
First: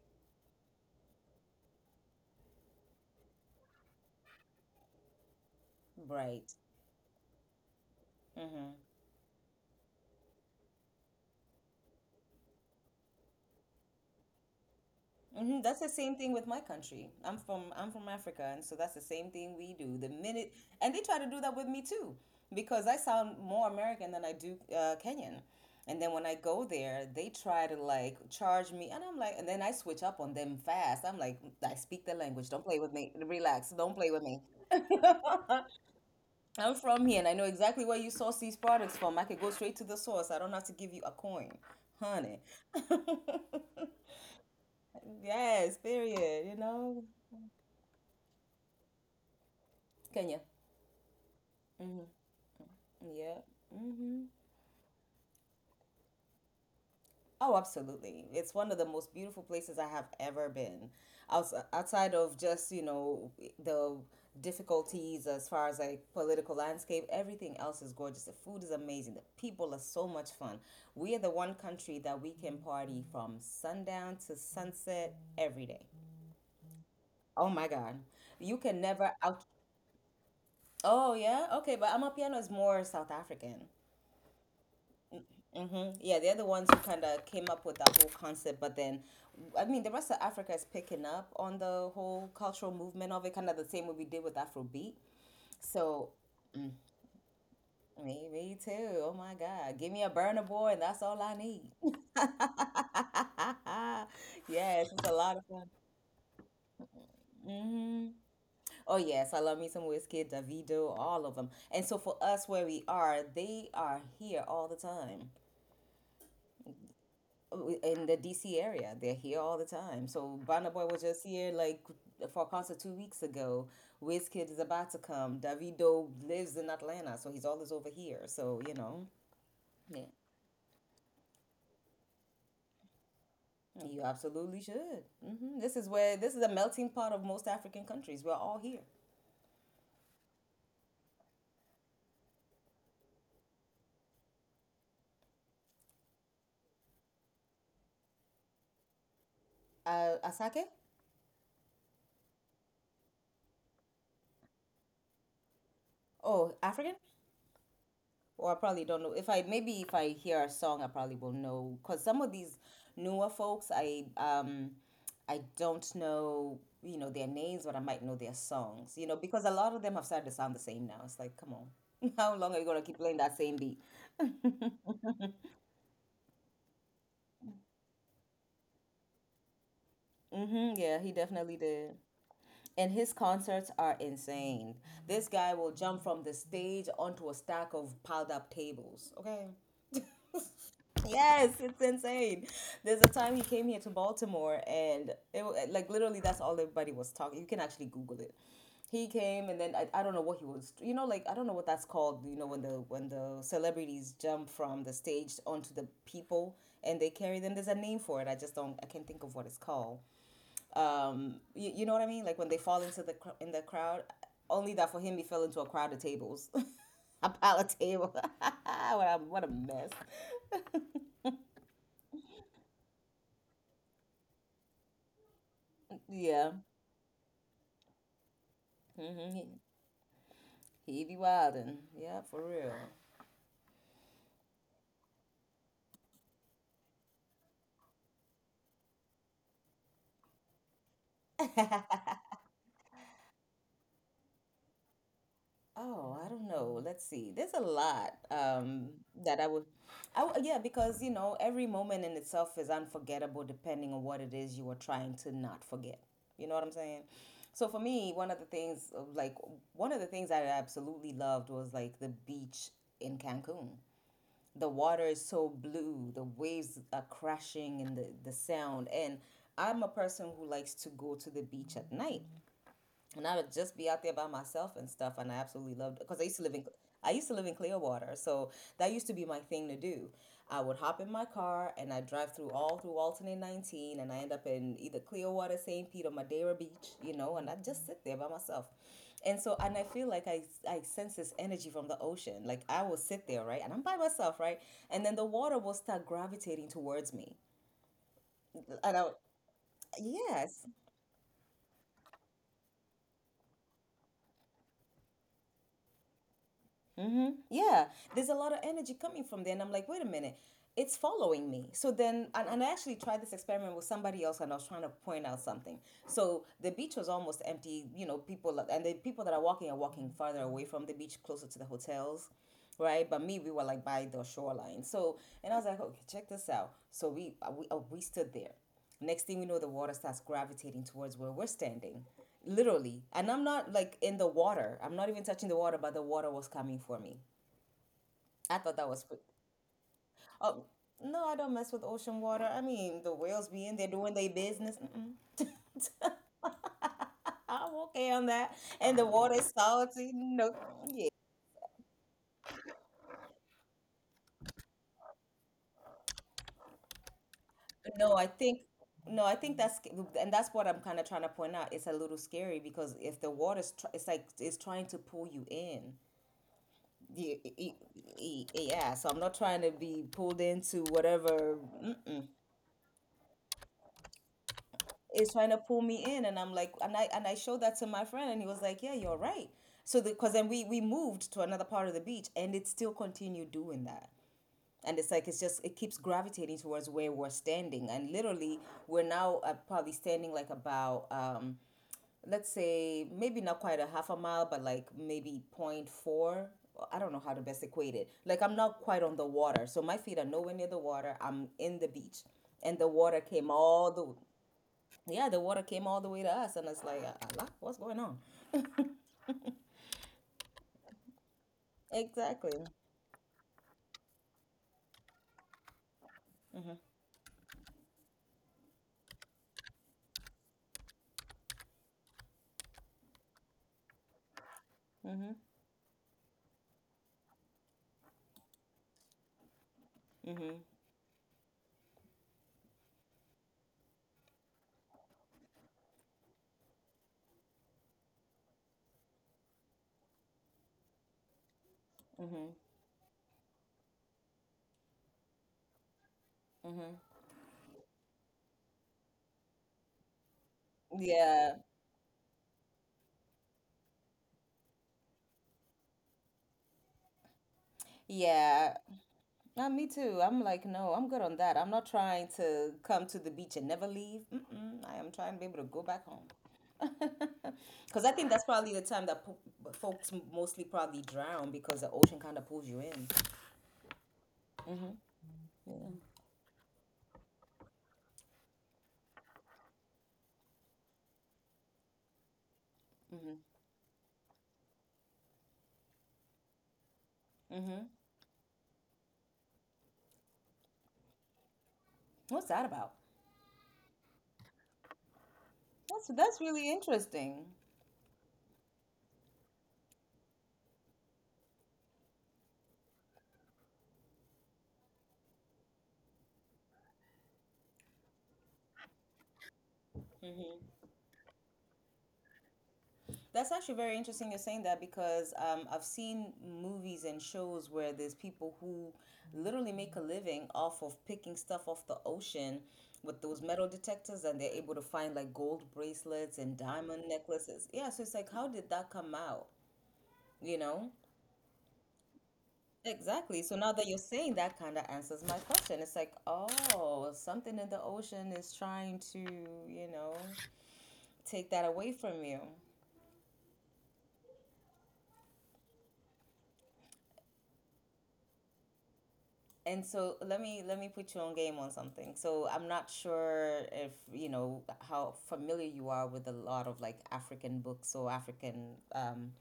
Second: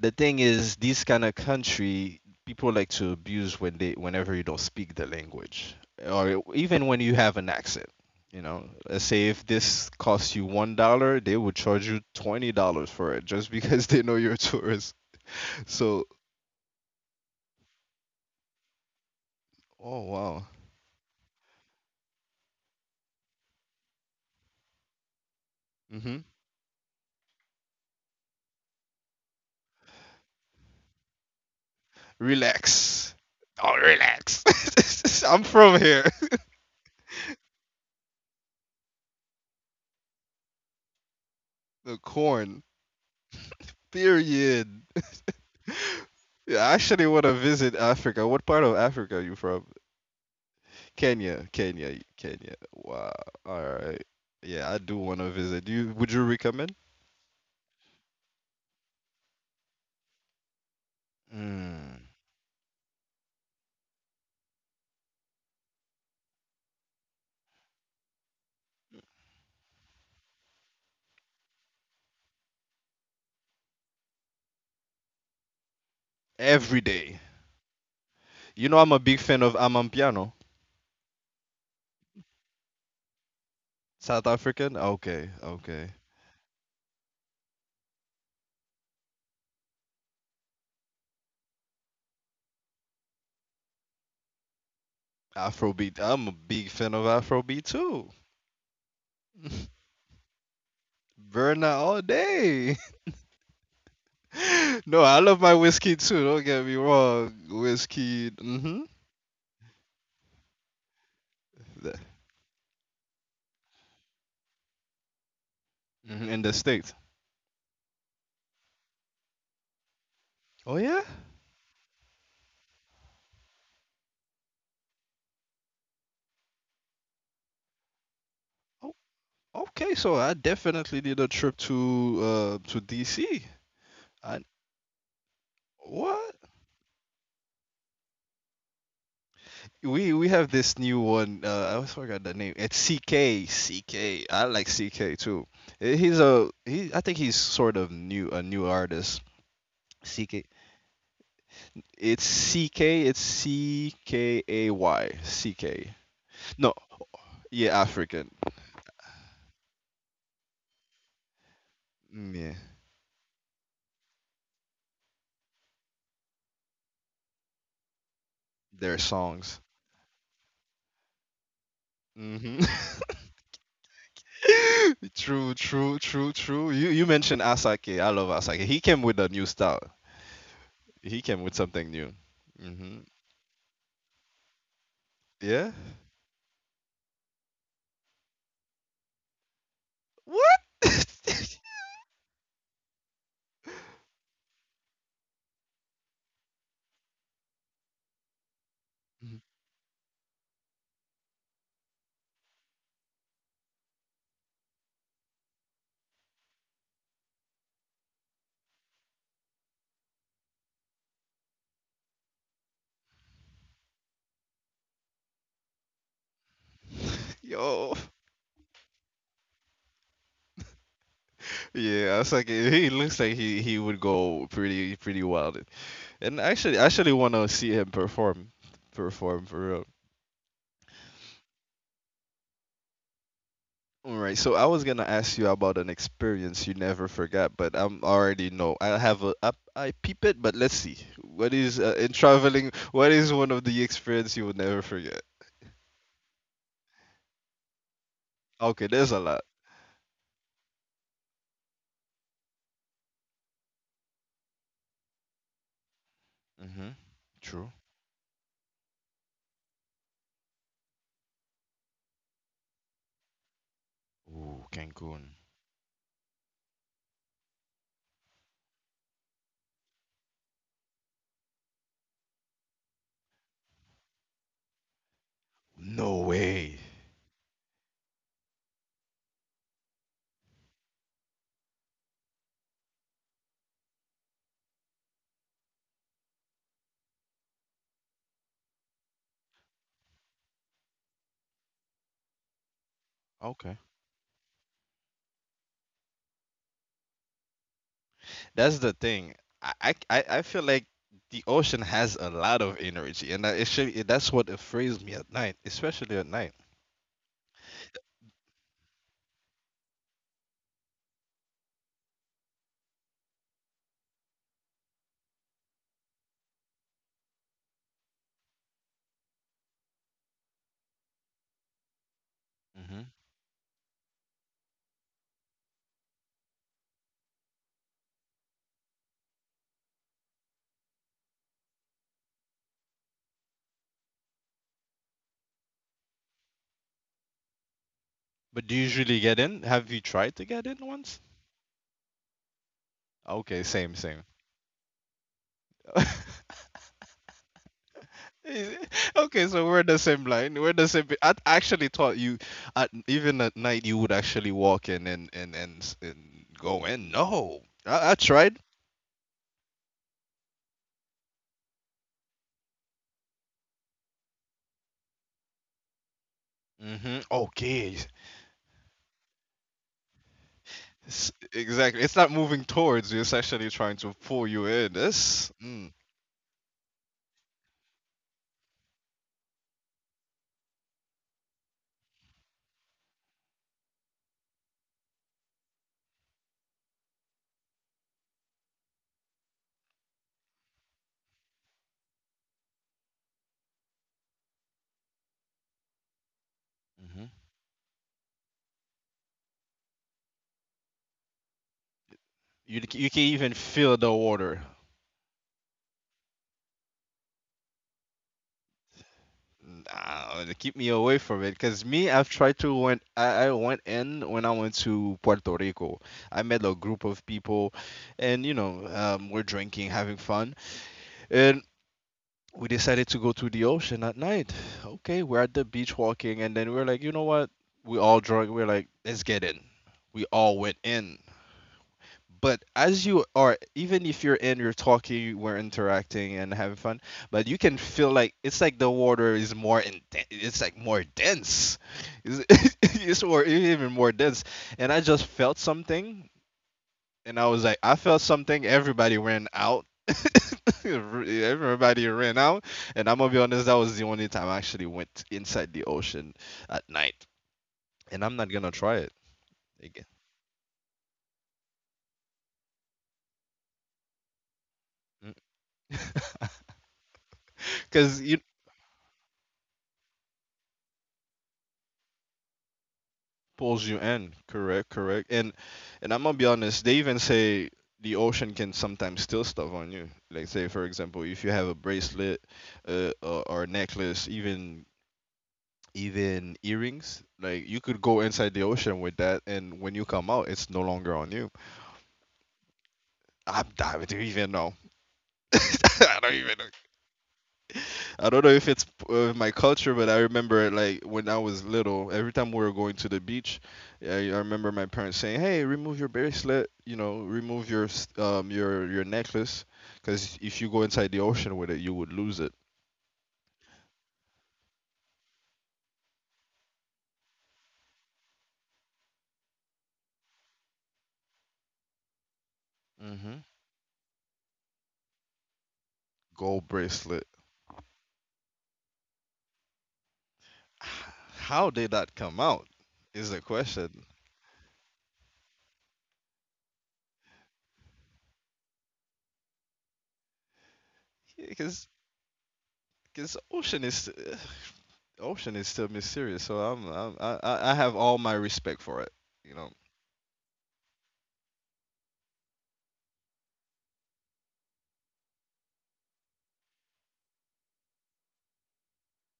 the thing is this kind of country people like to abuse when they whenever you don't speak the language or
Right.
even when you have an accent. You know,
Mhm.
let's say if this costs you $1, they would charge you $20 for it just because they know you're a tourist.
hmm That's the
So,
same thing with my country. I'm from Africa, and so that's the same thing we do.
oh
The
wow.
minute, and they try to do that with me too, because I sound more American than I do Kenyan. And then
Hmm.
when I go there, they try to like charge me, and I'm like, and then I switch up on them fast. I'm like, I speak the language. Don't play with me.
Relax.
Relax.
Oh,
Don't play with me.
relax. I'm from here.
I'm from here, and I know exactly where you source these products from. I could go straight to the source. I don't have to give you a coin,
The
honey.
corn. Period.
Yes. Period. You
Yeah, I
know,
actually want to visit Africa. What part of Africa are you from?
Kenya.
Kenya, Kenya, Kenya. Wow.
Yeah.
All right.
hmm
Yeah, I do want to visit. Do you, would you recommend?
Oh, absolutely. It's one of the most beautiful places I have ever been.
Mm.
Outside of just, you know, the difficulties as far as like political landscape, everything else is gorgeous. The food is amazing. The people are so much fun. We are the one country that we can party from sundown to sunset every day.
Every day.
Oh my God. You
You know,
can
I'm a
never
big fan
out.
of Amampiano.
Oh, yeah? Okay, but Amapiano is more South African.
South African. Okay, okay.
Mhm. Yeah, they're the ones who kind of came up with that whole concept, but then, I mean, the rest of Africa is picking up on the whole cultural movement of it, kind of the same way we did with Afrobeat.
Afrobeat.
So
I'm a big fan of Afrobeat too.
maybe too. Oh my God, give me a burner boy, and that's all I need.
Burner all day.
Yes,
No,
it's a
I
lot
love
of
my
fun.
whiskey too. Don't get me wrong.
Hmm
Whiskey. Hmm.
Oh yes, I love me some whiskey, Davido, all of them. And so for us, where we are, they are here all the time.
Hmm. In the states.
In the DC area. They're here all the time. So Burna
Oh
Boy was
yeah.
just here like for a concert 2 weeks ago. Wizkid is about to come. Davido lives in Atlanta, so he's always over here. So you
Oh,
know,
okay.
yeah,
So I definitely did a trip to DC.
you
I.
absolutely should. Hmm This is where this
What?
is a melting pot of most African countries. We're all here.
We have this new one. I always forgot the name. It's CKCK. I like CK too. He's a he. I think he's sort of new, a new artist. CK.
Asake?
It's CK. It's CKAY. C K.
Oh,
No.
African?
Yeah, African.
Or I probably don't know. If I maybe if I hear a song, I probably will know. Cause some of
Mm, yeah.
these newer folks, I don't know, you know, their names, but I might know their songs.
Their
You know, because a
songs.
lot of them have started to sound the same now. It's like, come on, how long are
Hmm.
you gonna keep playing that same beat?
True, true, true, true. You mentioned Asake. I love Asake. He came with a new style.
Yeah, he
He came with
definitely did.
something new.
And
Hmm.
his concerts are insane. This guy will
Yeah.
jump from the stage onto a stack of piled up tables. Okay.
What?
Yes, it's insane. There's a time he came here to Baltimore, and like literally that's all everybody was talking. You can actually Google it. He came, and then I don't know what he was. You know, like I don't know what that's called. You know, when the celebrities jump from the stage onto the people and they carry them. There's a name for it. I just don't. I can't think of what it's called. You know what I mean? Like when they fall into in the crowd. Only that for him, he fell into a crowd of tables. A pile of
Yo,
table. What a mess.
yeah, it's like he looks like he would go pretty pretty wild, and
Yeah.
actually I actually want to see him perform,
Mm-hmm. He
perform for real.
he be wildin'. Yeah, for real.
All right, so I was gonna ask you about an experience you never forgot, but I'm already know I have I peep it, but let's see what is in traveling. What is one of the experience you would never forget?
Oh, I don't know. Let's see. There's a lot
Okay,
um,
there's a
that
lot.
I would. Yeah, because you know every moment in itself is unforgettable, depending on what it is you are trying to not forget. You know what I'm
Mm-hmm.
saying? So
True.
for me, one of the things, like one of the things that I absolutely loved was like the beach in Cancun.
Ooh,
The water is
Cancun.
so blue, the waves are crashing, and the sound. And I'm a person who likes to go to the beach at night, and I would just be out there by myself and stuff. And I absolutely loved,
No
because I used to live in
way.
I used to live in Clearwater, so that used to be my thing to do. I would hop in my car and I would drive through all through Alton and 19, and I end up in either Clearwater, St. Pete, or Madeira Beach, you know, and I just sit there by myself. And so, and I feel like I sense this energy from the ocean. Like I will sit there, right? And I'm by myself, right? And then the water will start gravitating towards me.
That's the
And I,
thing. I feel
yes.
like the ocean has a lot of energy, and that it should, that's what afrays me at night, especially at night.
Mm-hmm. Yeah, there's a lot of energy coming from there, and I'm like, wait a minute, it's following me. So then, and I actually tried this experiment with somebody else, and I was trying to point out something. So the beach was almost empty, you know, people, and the people that are walking farther away from the beach, closer to the hotels,
Hmm.
right? But me, we were like by the shoreline. So, and I was like, okay, check this out. So we stood there. Next thing we know, the water starts gravitating towards where we're standing, literally. And I'm not like in the water. I'm not even touching the water, but the water was coming for me. I
But do
thought
you
that was
usually get in? Have you tried to
oh,
get in once?
no, I don't mess with ocean water. I mean, the whales
Okay,
be in there
same,
doing
same.
their business. Mm-mm. I'm okay on that.
Is it-
And the water
okay,
is
so we're the
salty.
same
No,
line. We're the same.
yeah.
I actually thought you, at, even at night, you would actually walk in and go in. No,
No,
I
I
tried.
think no, I think that's and that's what I'm kind of trying to point out. It's a little scary because if the water's tr it's like it's trying to pull you in.
Mm-hmm.
Y- y-
Okay,
Yeah, so I'm not trying to be pulled into whatever.
Exactly. It's not
Mm-mm.
moving towards you. It's actually trying to pull you in.
It's
This,
trying to
mm,
pull me in, and I'm like, and I showed that to my friend, and he was like, "Yeah, you're right." So because then we moved to another part of the beach, and it still continued doing that. And it's like it keeps gravitating towards where we're standing, and literally we're now probably standing like about, let's say maybe not quite a 1/2 a mile, but like maybe point four. I don't know
hmm,
how to best equate it. Like I'm not quite on the water, so my feet are nowhere near the water. I'm in the beach, and the
you can
water
even
came all
feel
the
the water.
yeah the water came all the way to us, and it's like Allah, what's going on.
Nah, to keep me away from it. Cause me, I've tried
Exactly.
to went. I went in when I went to Puerto Rico. I met a group of people, and you know, we're drinking, having fun, and we decided to go to the ocean at night. Okay,
Mm-hmm.
we're at the beach walking, and then we're like, you know what? We all drunk. We're like, let's get in. We all
Mm-hmm.
went in, but as you are, even if you're in, you're talking, you we're interacting and having fun, but you can feel like it's like the water is more intense, it's like more dense.
Mm-hmm.
It's, it's more, even more dense, and I just felt something. And I was like, I felt something. Everybody ran out.
Yeah.
Everybody ran out. And I'm gonna be honest, that was the only time I actually went inside the ocean at night, and I'm not gonna
Yeah.
try it
Me
again
too. I'm like, no, I'm good on that. I'm not trying to come to the beach and never leave. Mm-mm, I am trying to be able to go back home. Because I
because
think that's probably the time that folks mostly probably drown because the ocean kind of pulls you in.
pulls you in. Correct,
Mm.
correct.
Yeah.
And I'm gonna be honest, they even say the ocean can sometimes steal stuff on you. Like say for example, if you have a bracelet,
Mm-hmm.
or a necklace, even even earrings, like you
Mm-hmm.
could go inside the ocean with that, and when you come out, it's no longer on you.
What's that about?
I don't even know. I don't
That's
even know.
really interesting.
I don't know if it's my culture, but I remember like when I was little, every time we were going to the beach, I remember my parents saying, "Hey, remove your bracelet, you know, remove your your necklace, because if you go inside the ocean with it, you would lose it."
That's actually very interesting you're saying that because I've seen movies and shows where there's people who literally make a living off of picking stuff off the ocean with those
Hmm.
metal detectors, and they're able to find like gold bracelets and
Gold
diamond
bracelet.
necklaces. Yeah, so it's like, how did that come out? You
H-
know?
How did that come out? Is the
Exactly. So now that you're
question.
saying that kind of answers my question. It's like, oh, something in the ocean is trying to, you know, take that
Because
away from you.
because ocean is ugh, ocean is still mysterious, so I'm I have all my respect for it, you
And so let me put you on game on something. So I'm not sure if you know how familiar you are with a lot of like African books or African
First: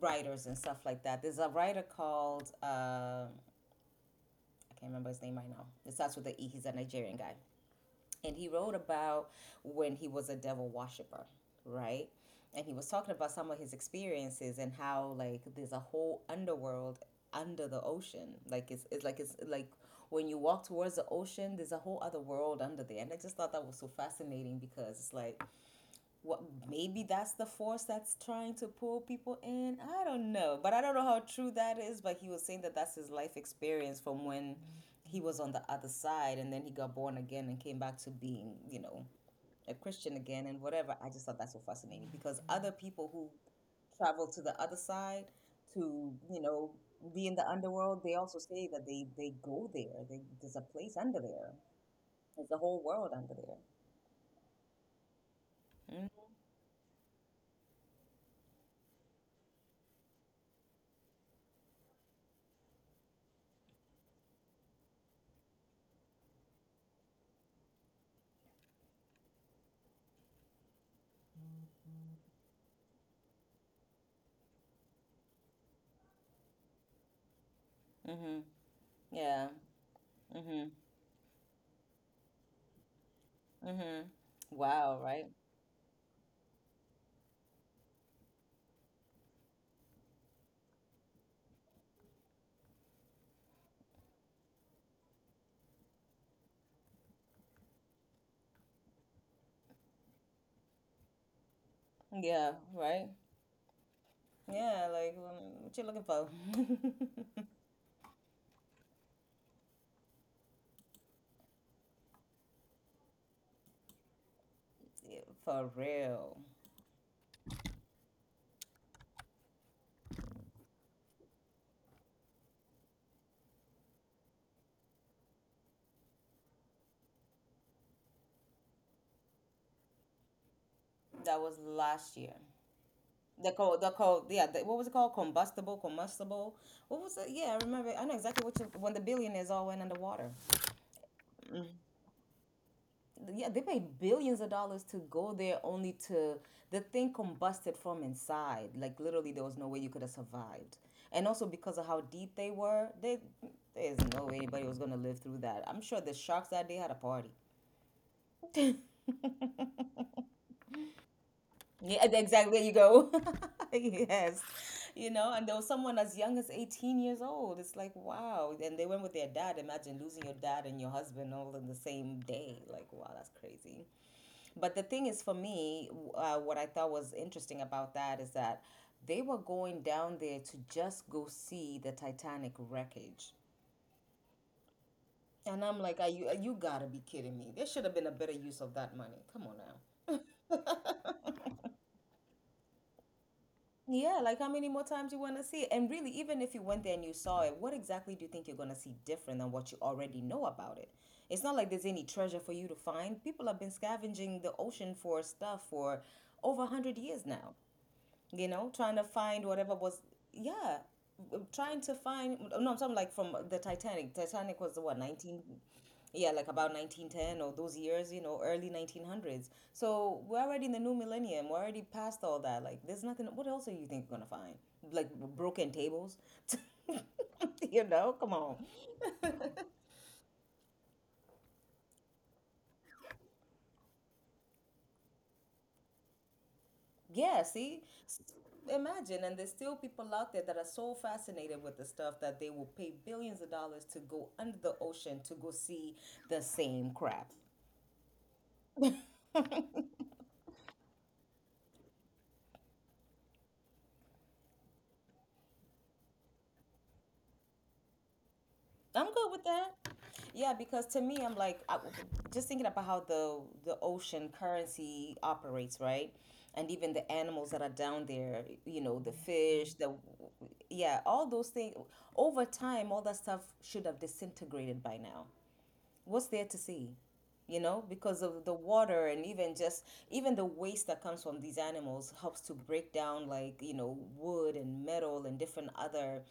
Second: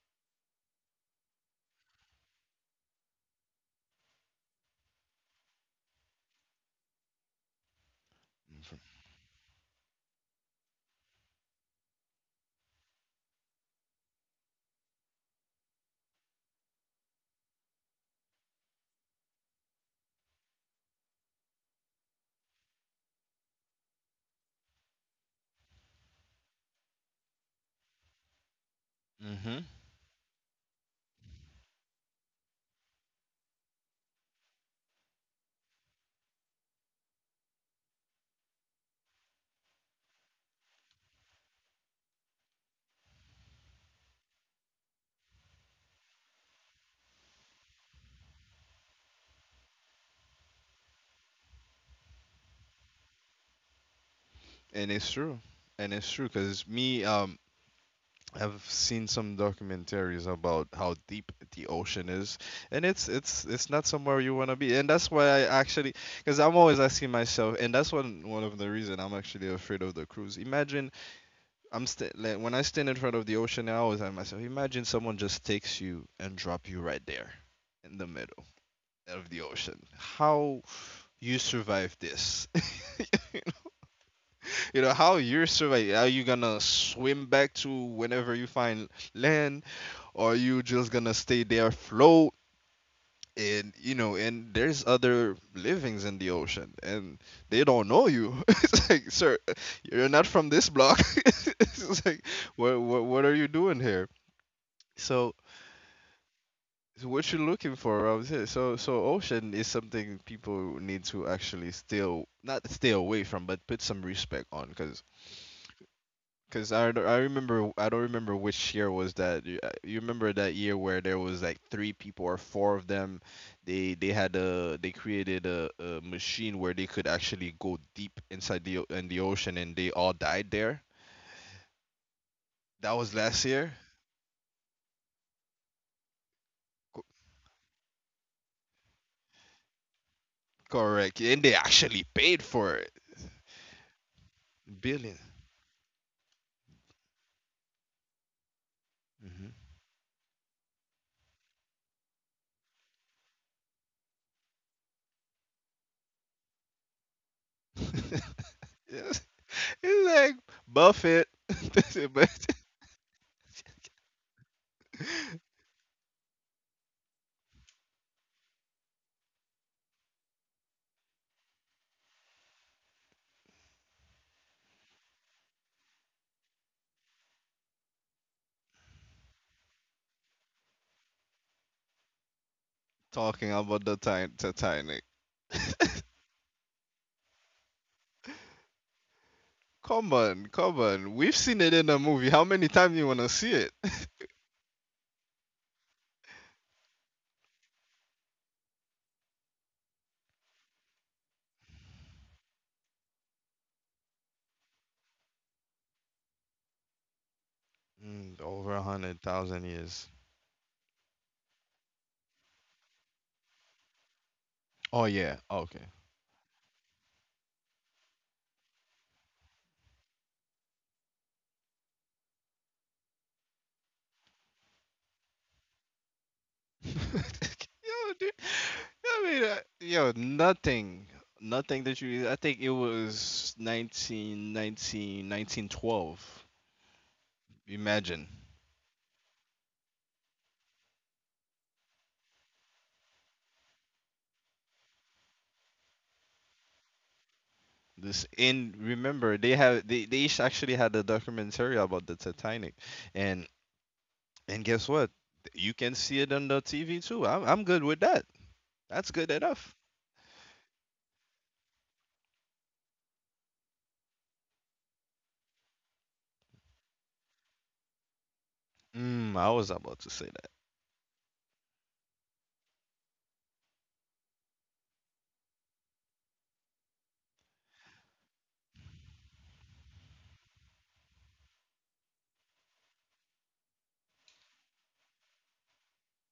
writers and stuff like that. There's a writer called I can't remember his name right now. It starts with the E. He's a Nigerian guy, and he wrote about when he was a devil worshiper, right? And he was talking about some of his experiences and how like there's a whole underworld under the ocean. Like it's, it's like when you walk towards the ocean, there's a whole other world under there. And I just thought that was so fascinating because it's like what, maybe that's the force that's trying to pull people
know.
in. I don't know, but I don't know how true that is, but he was saying that that's his life experience from when he was on the other side, and then he got born again and came back to being, you know, a Christian again and whatever. I just thought that's so fascinating because other people who travel to the other side to, you know, be in the underworld, they also say that they go there. There's a place under there. There's a whole world under there.
And it's true. And it's true because me, I've seen some documentaries about how deep the ocean is, and it's it's not somewhere you want to be. And that's why I actually, because I'm always asking myself, and that's one of the reason I'm actually afraid of the cruise. Imagine like, when I stand in front of the ocean, I always ask myself, imagine someone just takes you and drop you right there in the
Mm-hmm.
middle of the
Yeah.
ocean. How you survive this?
Mm-hmm.
You know
Wow,
how
right?
you're surviving, are you gonna swim back to whenever you find land, or are you just gonna stay there float, and you know, and there's other livings in the ocean, and they don't know you. It's like, sir, you're not from this block. It's like,
Yeah, right?
what are you doing here,
Yeah, like
so
what you looking for?
so what you're looking for around here. So so ocean is something people need to actually still not stay away from but put some respect on.
Yeah, for real.
Cause I remember, I don't remember which year was that. You, you remember that year where there was like three people or four of them. They had a they created a machine where they could actually go deep inside in the ocean and they all died there.
That was last year.
That was last year.
The co Yeah, the, what was it called? Combustible. What
Co-
was it? Yeah, I remember. I know exactly what you, when the billionaires all went underwater.
correct. And they actually paid for it.
Yeah, they pay billions of dollars to
Billion.
go there only to the thing combusted from inside. Like literally, there
Mm-hmm.
was no way you could have survived. And also because of how deep they were, they, there's no way anybody was gonna live through that. I'm sure the sharks that day had a party.
it's, it's like Buffett.
Yeah,
But
exactly. There you go. Yes. You know, and there was someone as young as 18 years old. It's like, wow. And they went with their dad. Imagine losing your dad and your husband all in the same day. Like, wow, that's crazy. But the thing is, for me, what I thought was interesting about that is that they were going down there to just go see the Titanic wreckage.
talking about the Titanic.
And I'm like, are you, you gotta be kidding me. There should have been a better use of that money. Come on
Come on, come on. We've
now.
seen it in a movie. How many times you wanna see it?
Yeah, like how many more times you want to see it? And really, even if you went there and you saw it, what exactly do you think you're going to see different than what you already know about it? It's not like there's any treasure for you to find. People have been scavenging the ocean for stuff for over 100 years now.
Mm,
You know,
over a
trying to
hundred
find
thousand
whatever was,
years.
yeah, trying to find, no, I'm talking like from the Titanic. Titanic was the what,
Oh yeah.
19,
Okay.
yeah, like about 1910 or those years, you know, early 1900s. So we're already in the new millennium. We're already past all that. Like, there's nothing, what else are you think you're going to find? Like, broken tables? You
Yo,
know,
dude.
come on.
I mean, yo, nothing, nothing that you. I think it was 19, 1912.
Yeah, see,
Imagine
imagine, and there's still people out there that are so fascinated with the stuff that they will pay billions of dollars to go under the ocean to go see the same crap.
this. And remember,
I'm
they
good
have they each actually had a documentary about the Titanic, and and guess what? You can see it on the TV too. I'm good with that. That's good
with that.
enough.
Yeah, because to me, I'm like, just thinking about how the ocean currency operates, right? And even the animals that are down there, you know, the
Mm, I was
fish, the
about to say that.
yeah, all those things. Over time, all that stuff should have disintegrated by now. What's there to see? You know, because of the water and even just even the waste that comes from these animals helps to break down, like, you know, wood and metal and different other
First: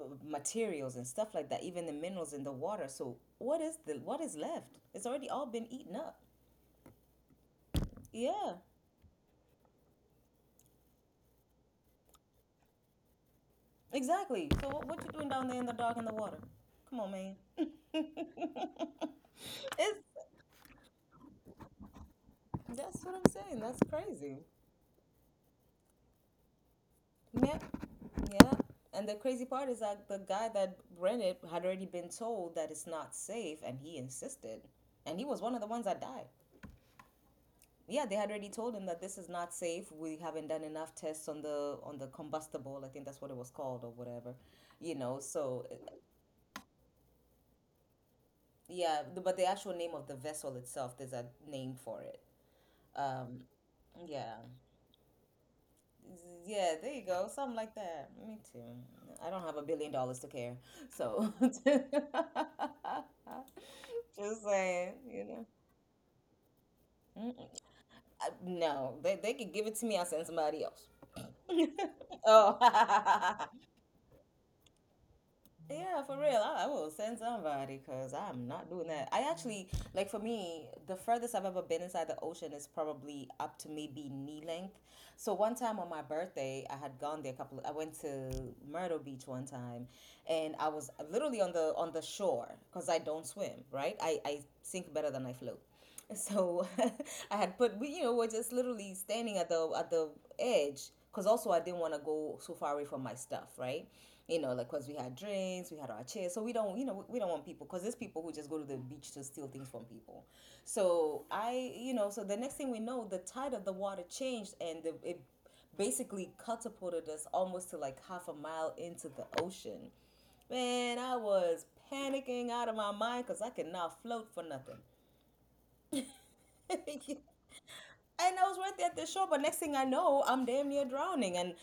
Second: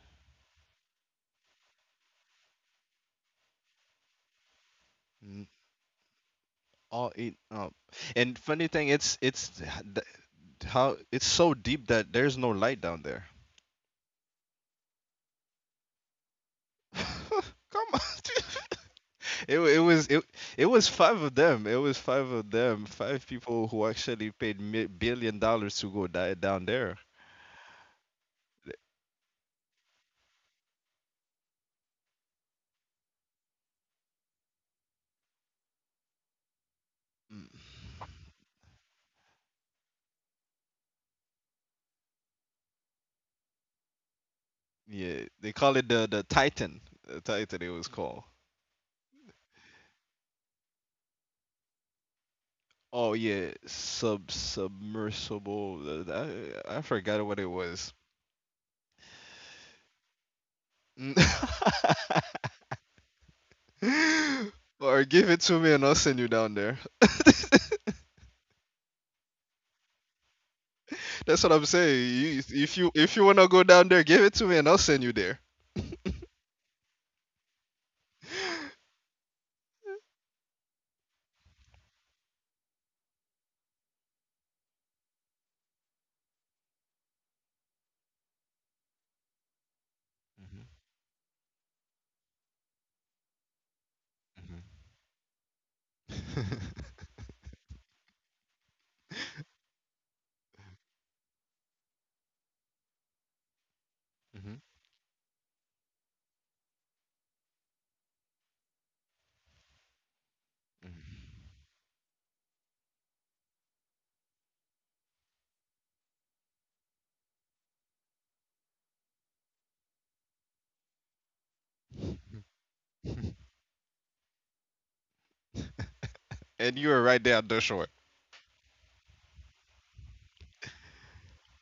materials and stuff like that, even the minerals in the water. So what is the what is left? It's already all been eaten up.
All eaten up. And
Yeah,
funny thing, th- how it's so deep that there's no light down there.
exactly. So what you doing down there in the dark in the water? Come on, man.
Come on,
It's
it wa- it was it it was five of them. It was five of them.
that's what
Five
I'm saying,
people
that's
who actually
crazy.
paid billion dollars to go die down there.
Yeah, yeah.
Th-
And the crazy part is that the guy that ran it had already been told that it's not safe, and he insisted. And he was one of the ones that died. Yeah, they had already told him that this is not safe. We haven't done enough tests on the combustible. I think that's what it was called or whatever, you know.
Yeah, they
So uh,
call it the Titan. The Titan it was called.
yeah, but the actual name of the vessel itself, there's a name for it.
Oh
Um,
yeah,
yeah.
submersible. Th-
Yeah,
I
there you
forgot
go.
what it
Something like
was.
that. Me too. I don't have a billion dollars to care. So, just saying,
Or
you
give it
know.
to me and I'll send you down.
Mm-mm. No, they could give it to me. I'll send somebody else.
That's what I'm saying. You,
Oh,
if you wanna go down there, give it to me and I'll send you there.
yeah, for real. I will send somebody because I'm not doing that. I actually, like, for me, the furthest I've ever been inside the ocean is probably up to maybe knee length. So, one time on my birthday, I had gone there a couple, I went to Myrtle Beach one time and
Mhm,
I was literally on the shore because I don't swim, right? I sink better than I float. So I had put we you know we're just literally standing at the edge because also I didn't want to go so far away from my stuff, right? You know,
mhm,
like, because we had drinks, we had our chairs, so we don't, we don't want people because there's people who just go to the beach to steal things from people. So
mhm.
so the next thing we know, the tide of the water changed and it basically catapulted us almost to like half a mile into the ocean. Man, I was panicking out of my mind
Mhm.
because I could not float for nothing.
And
And
you are right there at
I
the shore.
was right there at the shore, but next thing I know, I'm damn near drowning. And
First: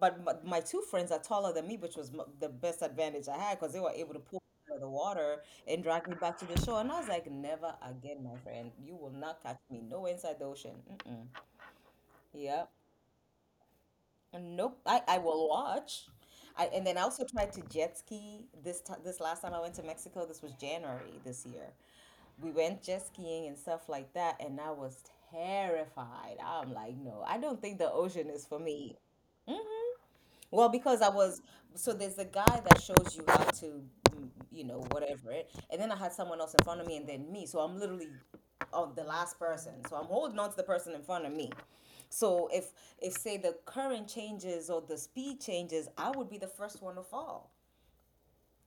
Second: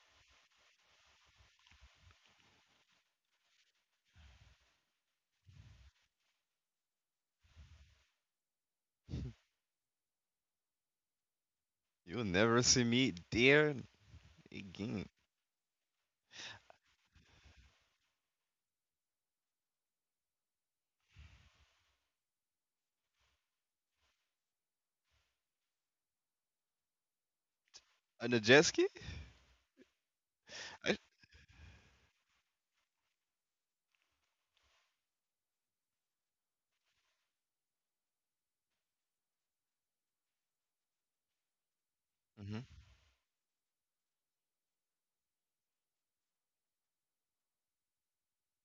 but my two friends are taller than me, which was the best advantage I had because they were able to pull me out of the water and drag me back to the shore. And I was like, never again, my friend. You will not catch me. No inside the ocean. Mm-mm.
You'll never
Yeah.
see me there
Nope.
again.
I will watch. And then I also tried to jet ski this this last time I went to Mexico. This was January this year, we went jet skiing and stuff like that, and I was terrified. I'm like, no, I don't think the ocean
On the
is for
jet ski?
me. Hmm. Well,
I...
because I was, so there's a guy that shows you how to, you know, whatever it, and then I had someone else in front of me and then me. So I'm literally oh, the last person. So I'm holding on to the person in front of me. So
Hmm.
if say the current changes or the speed changes, I would be the first one to fall.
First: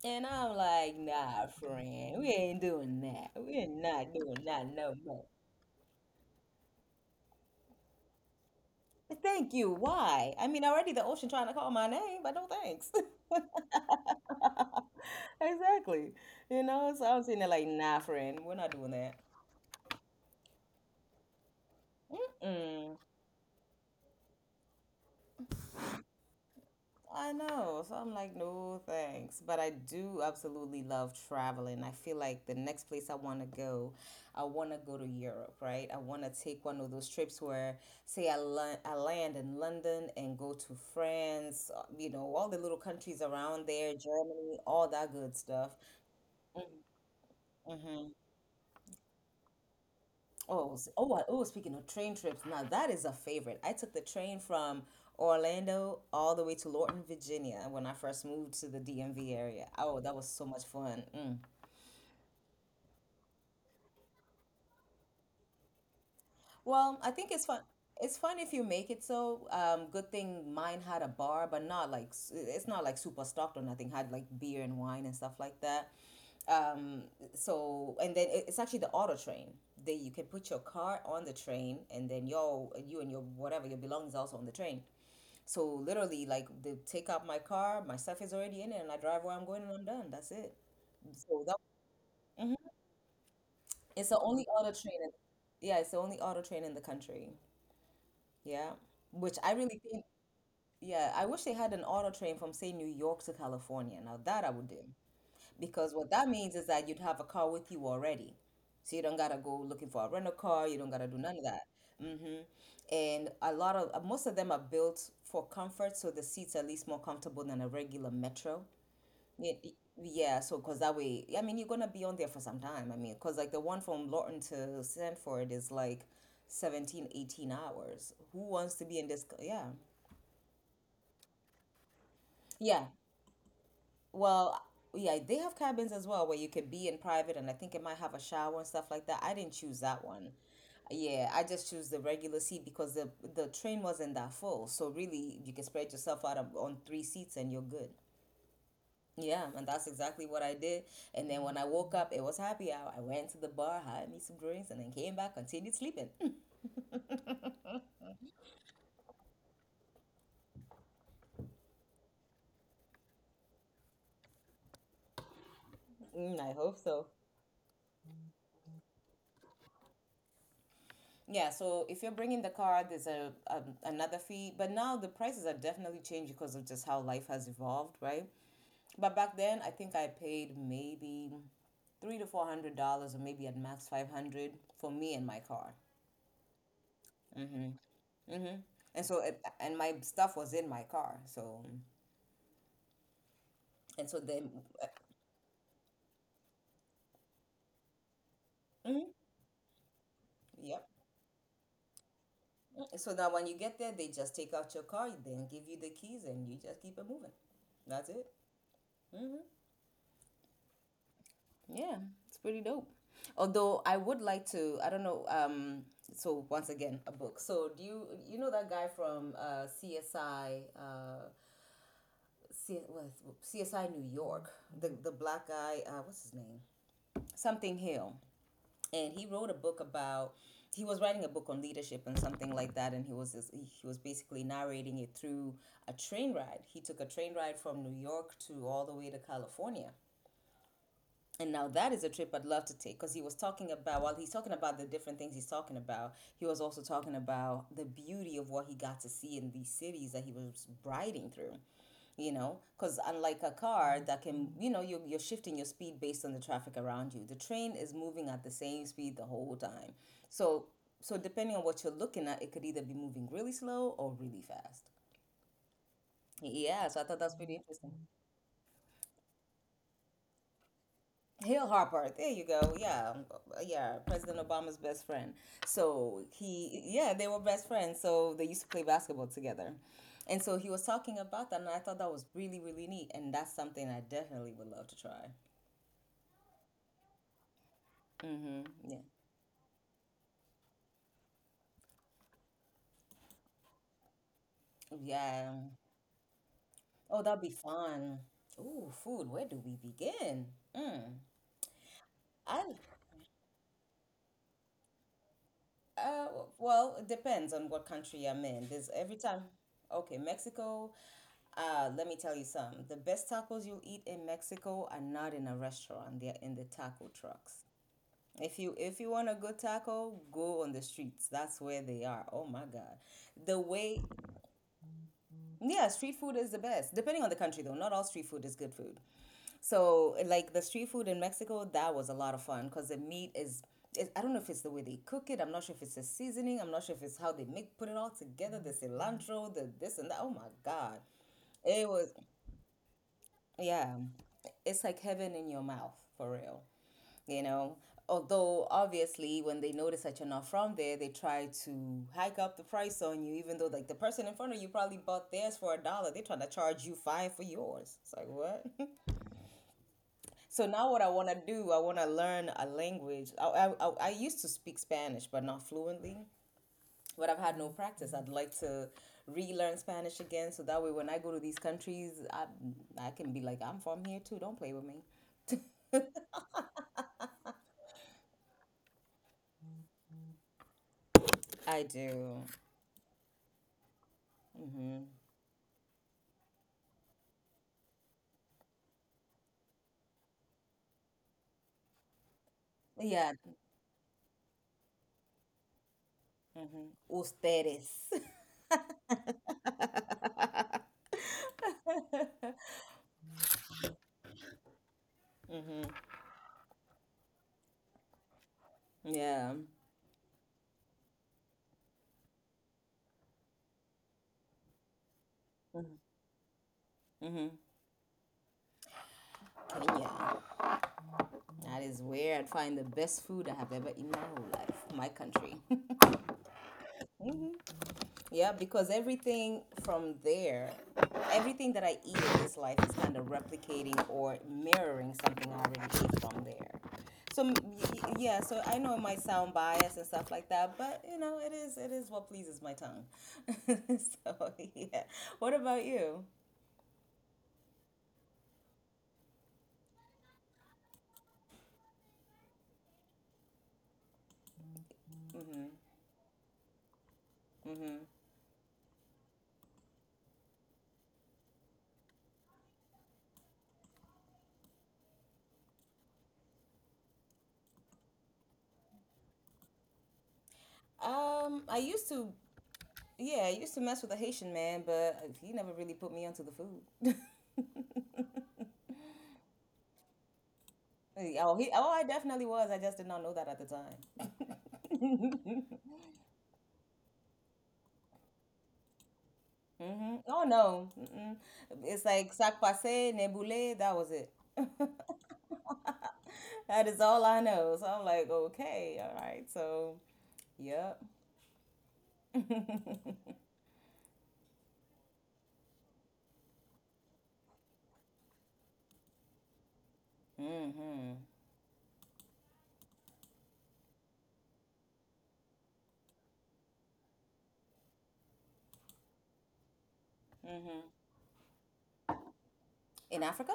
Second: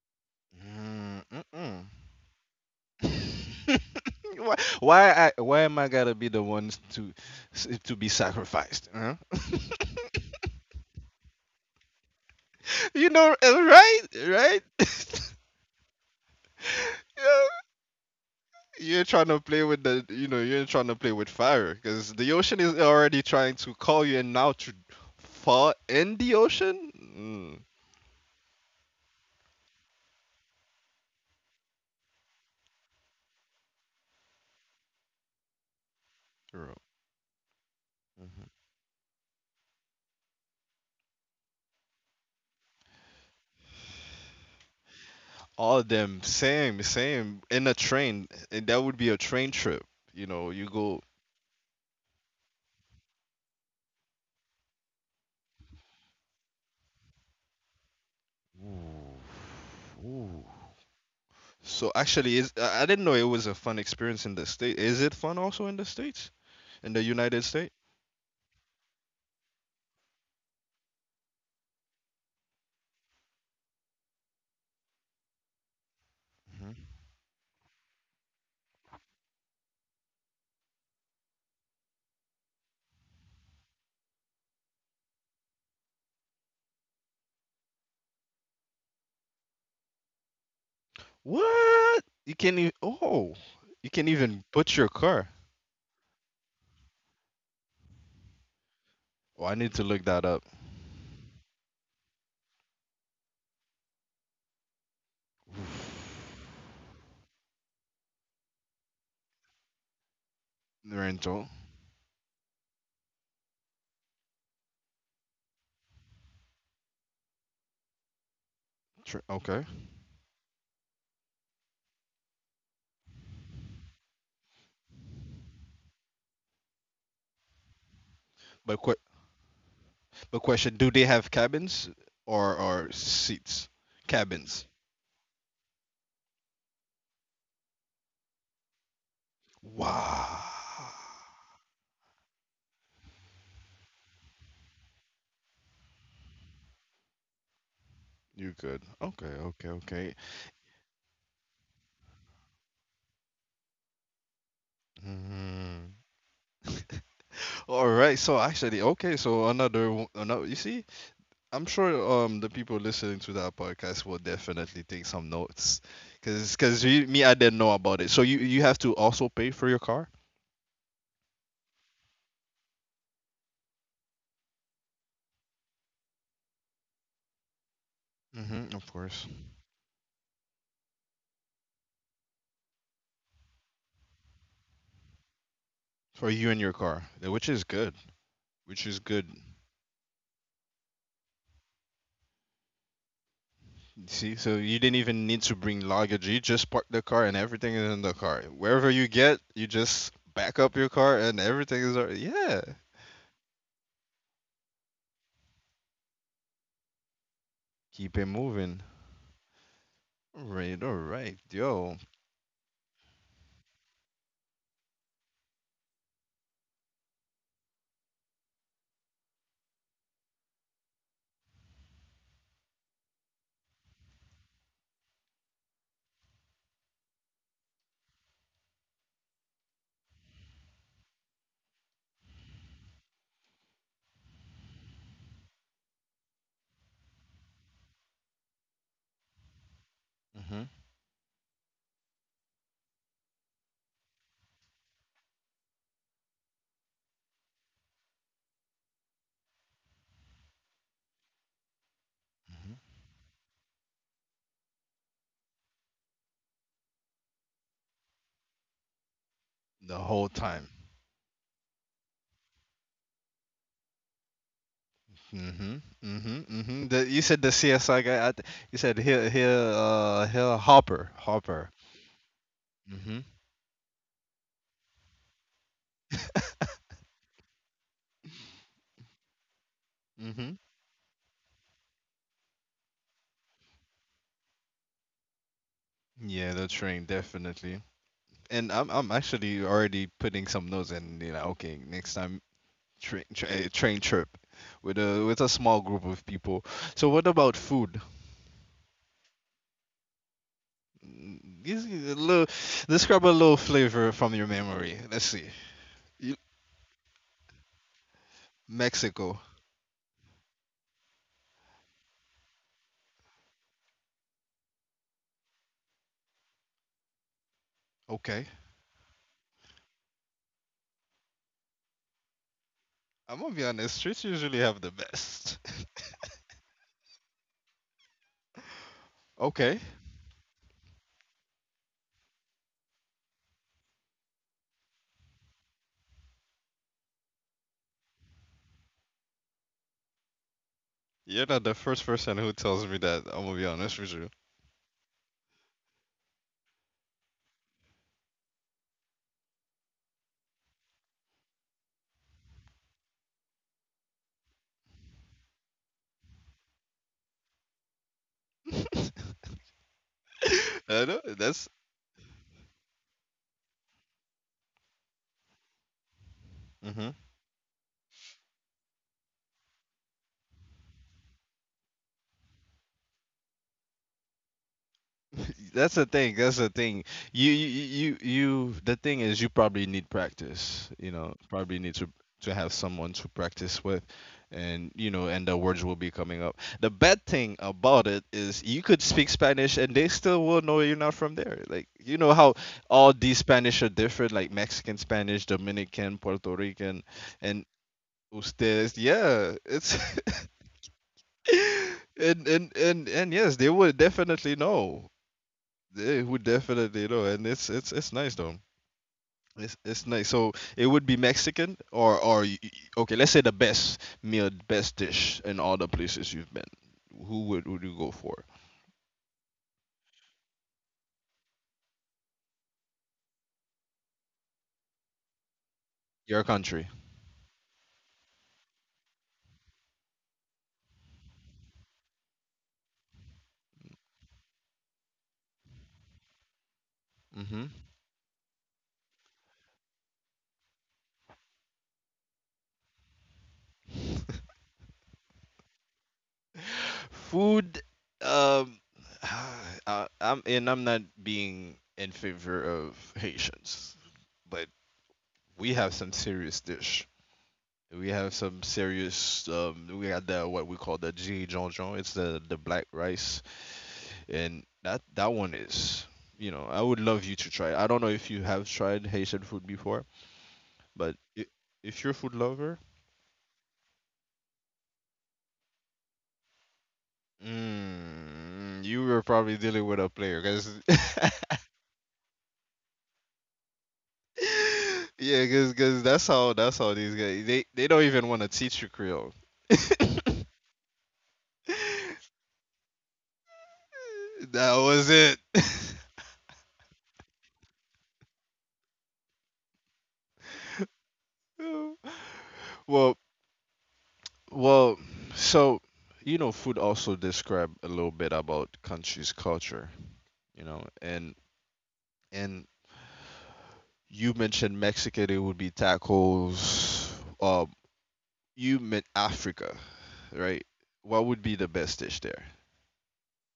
And I'm like, nah,
Mm-mm.
friend, we ain't doing that. We're not doing that no more.
Why am I gotta be the ones to to be sacrificed? Huh?
Thank you. Why? I mean, already the ocean trying to call my name, but no thanks.
You know, right, right.
Exactly. You know, so I'm sitting there
Yeah,
like, nah, friend, we're not doing
you ain't trying to play with the, you know, you ain't trying to play with fire because the ocean is
that.
already trying to call you and now to fall in the ocean.
I
Mm,
know. So I'm like, no thanks. But I do absolutely love traveling. I feel like the next place I want to go, I want to go to Europe, right? I want to take
bro.
one of those trips where, say,
Mhm.
I land in London and go to France, you know, all the little countries around there, Germany, all that good stuff.
All of them same same in a
Mm-hmm.
train, and that would be a train trip, you know, you
Oh,
go.
oh, oh, speaking of train trips, now that is a favorite. I took the train from Orlando all the way to Lorton, Virginia when I first moved to the
Ooh.
DMV area. Oh, that was so
Ooh.
much fun. Mm.
So actually is I didn't know it was a fun experience in the state. Is it fun also in the states, in
Well,
the
I think
United
it's fun.
States?
It's fun if you make it so. Good thing mine had a bar, but not like it's not like super stocked or nothing. Had like beer and wine and stuff like that.
Mhm.
Um, so and then it's actually the auto train. They you can put your car on the train and then you and your whatever your belongings also on the train. So literally, like they take out my car, my stuff is already in it, and I drive where I'm going, and I'm done. That's it. So that
What you can
Mhm.
even. Oh, you can
It's the
even
only auto
put your
train in,
car.
yeah, it's the only auto train in the country. Yeah, which
Oh,
I
I need
really
to look
think.
that up.
Yeah, I wish they had an auto train from say New York to California. Now that I would do. Because what that means is that you'd have a car with you already. So you don't gotta go looking for a rental car, you don't gotta do none of
Rental.
that. Hmm. And a lot of most of them are built for comfort, so the seats are at least more comfortable than a regular metro. Yeah,
Okay.
yeah, so because that way, I mean, you're gonna be on there for some time. I mean, because like the one from Lawton to Sanford is like 17, 18 hours. Who wants
But
to
que-
be in this? Yeah.
but question: do they have cabins
Yeah.
or seats?
Well,
Cabins.
yeah, they have cabins as well where you can be in private, and I think it might have a shower and stuff like that. I didn't choose that one.
Wow.
Yeah, I just choose the regular seat because the train wasn't that full. So really, you can spread yourself out on 3 seats and you're good.
You good? Okay.
Yeah, and
Okay.
that's
Okay.
exactly what I did. And then when I woke up, it was happy hour. I went to the bar, had me some drinks, and then came back, continued
Mhm.
sleeping.
All right. So actually, okay. So another another. You see, I'm sure the people listening to that podcast will definitely take some notes,
Mm, I
cause
hope
cause you,
so.
me, I didn't know about it. So you have to also pay for your car.
Yeah, so if you're bringing the car, there's a another fee, but now the prices are definitely changed because of just how life has evolved, right?
Mm-hmm, of
But
course.
back then, I think I paid maybe three to four hundred dollars, or maybe at max 500 for me and my car.
For you and your car, which is
Hmm.
good,
Hmm.
which is
And so,
good.
it, and my stuff was in my car. So, and so
See,
then,
so you didn't even need to bring luggage. You just park the car and everything is in the car. Wherever
hmm,
you get, you just back up
yep.
your car and everything is already, yeah.
Mm-hmm. So now, when you get there, they just take out your car, then give you the keys, and you just keep it moving. That's
Keep it
it.
moving. All right,
Yeah,
yo.
it's pretty dope. Although I would like to, I don't know. So once again, a book. So do you know that guy from CSI? C- what, CSI New York, the black guy, what's his name? Something Hill, and he wrote a book about. He was writing a book on leadership and something like that, and he was just, he was basically narrating it through a train ride. He took a train ride from New York to all the way to California,
Hmm
and now that is a trip I'd love to take because he was talking about, while he's talking about the different things he's talking about, he was also talking about the beauty of what he got to see in these cities that he was riding through. You know,
hmm
because unlike a car that can, you know, you're shifting your speed based on the traffic around you, the train is moving at the same speed the whole time.
The whole
So,
time.
so depending on what you're looking at, it could either be moving really slow or really fast.
Mm-hmm. Mm-hmm.
Yeah,
Mm-hmm.
so I thought
You
that's
said the
pretty
CSI
interesting.
guy. You said he'll Hopper
Hale
Hopper.
Harper, there you go. Yeah,
Mm-hmm.
yeah, President Obama's best friend. So he, yeah, they were best friends. So they used to play basketball together. And so
Mm-hmm.
he was talking about that, and I thought that was really, really neat. And that's something I definitely would love to try.
Yeah, the train definitely.
Mm-hmm.
And I'm
Yeah.
I'm actually already putting some notes, and you know, okay, next time train trip with a
Yeah.
small group of people. So
Oh,
what
that'd be
about food?
fun. Ooh, food. Where do we begin? Mm.
Mm, give me a little,
I,
describe a little flavor from your memory. Let's see.
uh,
You-
well, it depends on what country I'm in. There's every time.
Mexico.
Okay, Mexico. Let me tell you some. The best tacos you'll eat in Mexico are not in a restaurant. They're in the taco trucks.
Okay.
If you want a good taco, go on the streets. That's where they are. Oh my God.
I'm gonna be
The
honest,
way
streets usually have the best.
yeah, street food is the best. Depending on the country though. Not all street food is good food.
Okay.
So like the street food in Mexico, that was a lot of fun because the meat is it, I don't know if it's the way they cook it. I'm not sure if it's the seasoning. I'm not sure if it's how they make put it all together. The cilantro, the this and that. Oh my God,
You're not the
it
first
was.
person who tells me that. I'm gonna be
Yeah,
honest with you.
it's like heaven in your mouth for real, you know. Although, obviously, when they notice that you're not from there, they try to hike up the price on you, even though, like, the person in front of you probably bought theirs for a dollar. They're trying to charge you five for yours. It's like, what? So now
I
what I
know
want to
that's.
do, I want to learn a language. I used to speak Spanish, but not fluently,
Mm-hmm.
but I've had no practice. I'd like to relearn Spanish again so that way when I go to these countries, I can be like, I'm from here too. Don't play with me.
That's the thing. That's the thing. The thing is, you probably need practice. You know, probably
I
need
do.
to have someone to practice with, and
Hmm
you know, and the words will be coming up. The bad thing about it is, you could speak Spanish, and they still will know you're not from there. Like, you know how all these
Yeah.
Spanish are different, like Mexican Spanish, Dominican, Puerto
hmm
Rican, and
Ustedes.
ustedes. Yeah, it's. And yes, they would definitely know.
hmm
It would definitely, you know, and it's nice though.
Yeah.
It's nice. So it would be Mexican or okay, let's say the best meal, best dish in all the places you've been. Who
Mm-hmm.
would you go for?
Kenya. That is where I'd find the best food I have ever eaten my whole life. My country.
Your country.
Yeah, because everything from there, everything that I eat in this life is kind of replicating or mirroring something I already ate from there. So
Hmm
yeah, so I know it might sound biased and stuff like that, but you know, it is what pleases my tongue. So yeah. What about you?
Food. Um, I'm, and I'm not being in favor of Haitians, but we have some serious dish. We have some serious. We got the what we call the G John John. It's the black rice, and that that one is, you know, I would love you to try it. I don't know if you have tried Haitian food before, but i-
I
if you're
used
a food
to
lover.
yeah, I used to mess with a Haitian man, but he never really put me onto the food.
Mm, you were probably dealing with a player because
Oh, he oh, I definitely was. I just did not know that at the time.
yeah, because that's how these guys, they don't even want to teach you Creole.
Hmm Oh no, mm-mm. It's like sac passe, nebule. That was it.
That was it.
That is all I know. So I'm like, okay, all right. So, yep. hmm
well well so, you know, food also describe a little bit about country's culture, you know,
hmm
and you mentioned Mexican, it would be tacos. Um, you meant Africa, right? What would be the best dish there?
In Africa?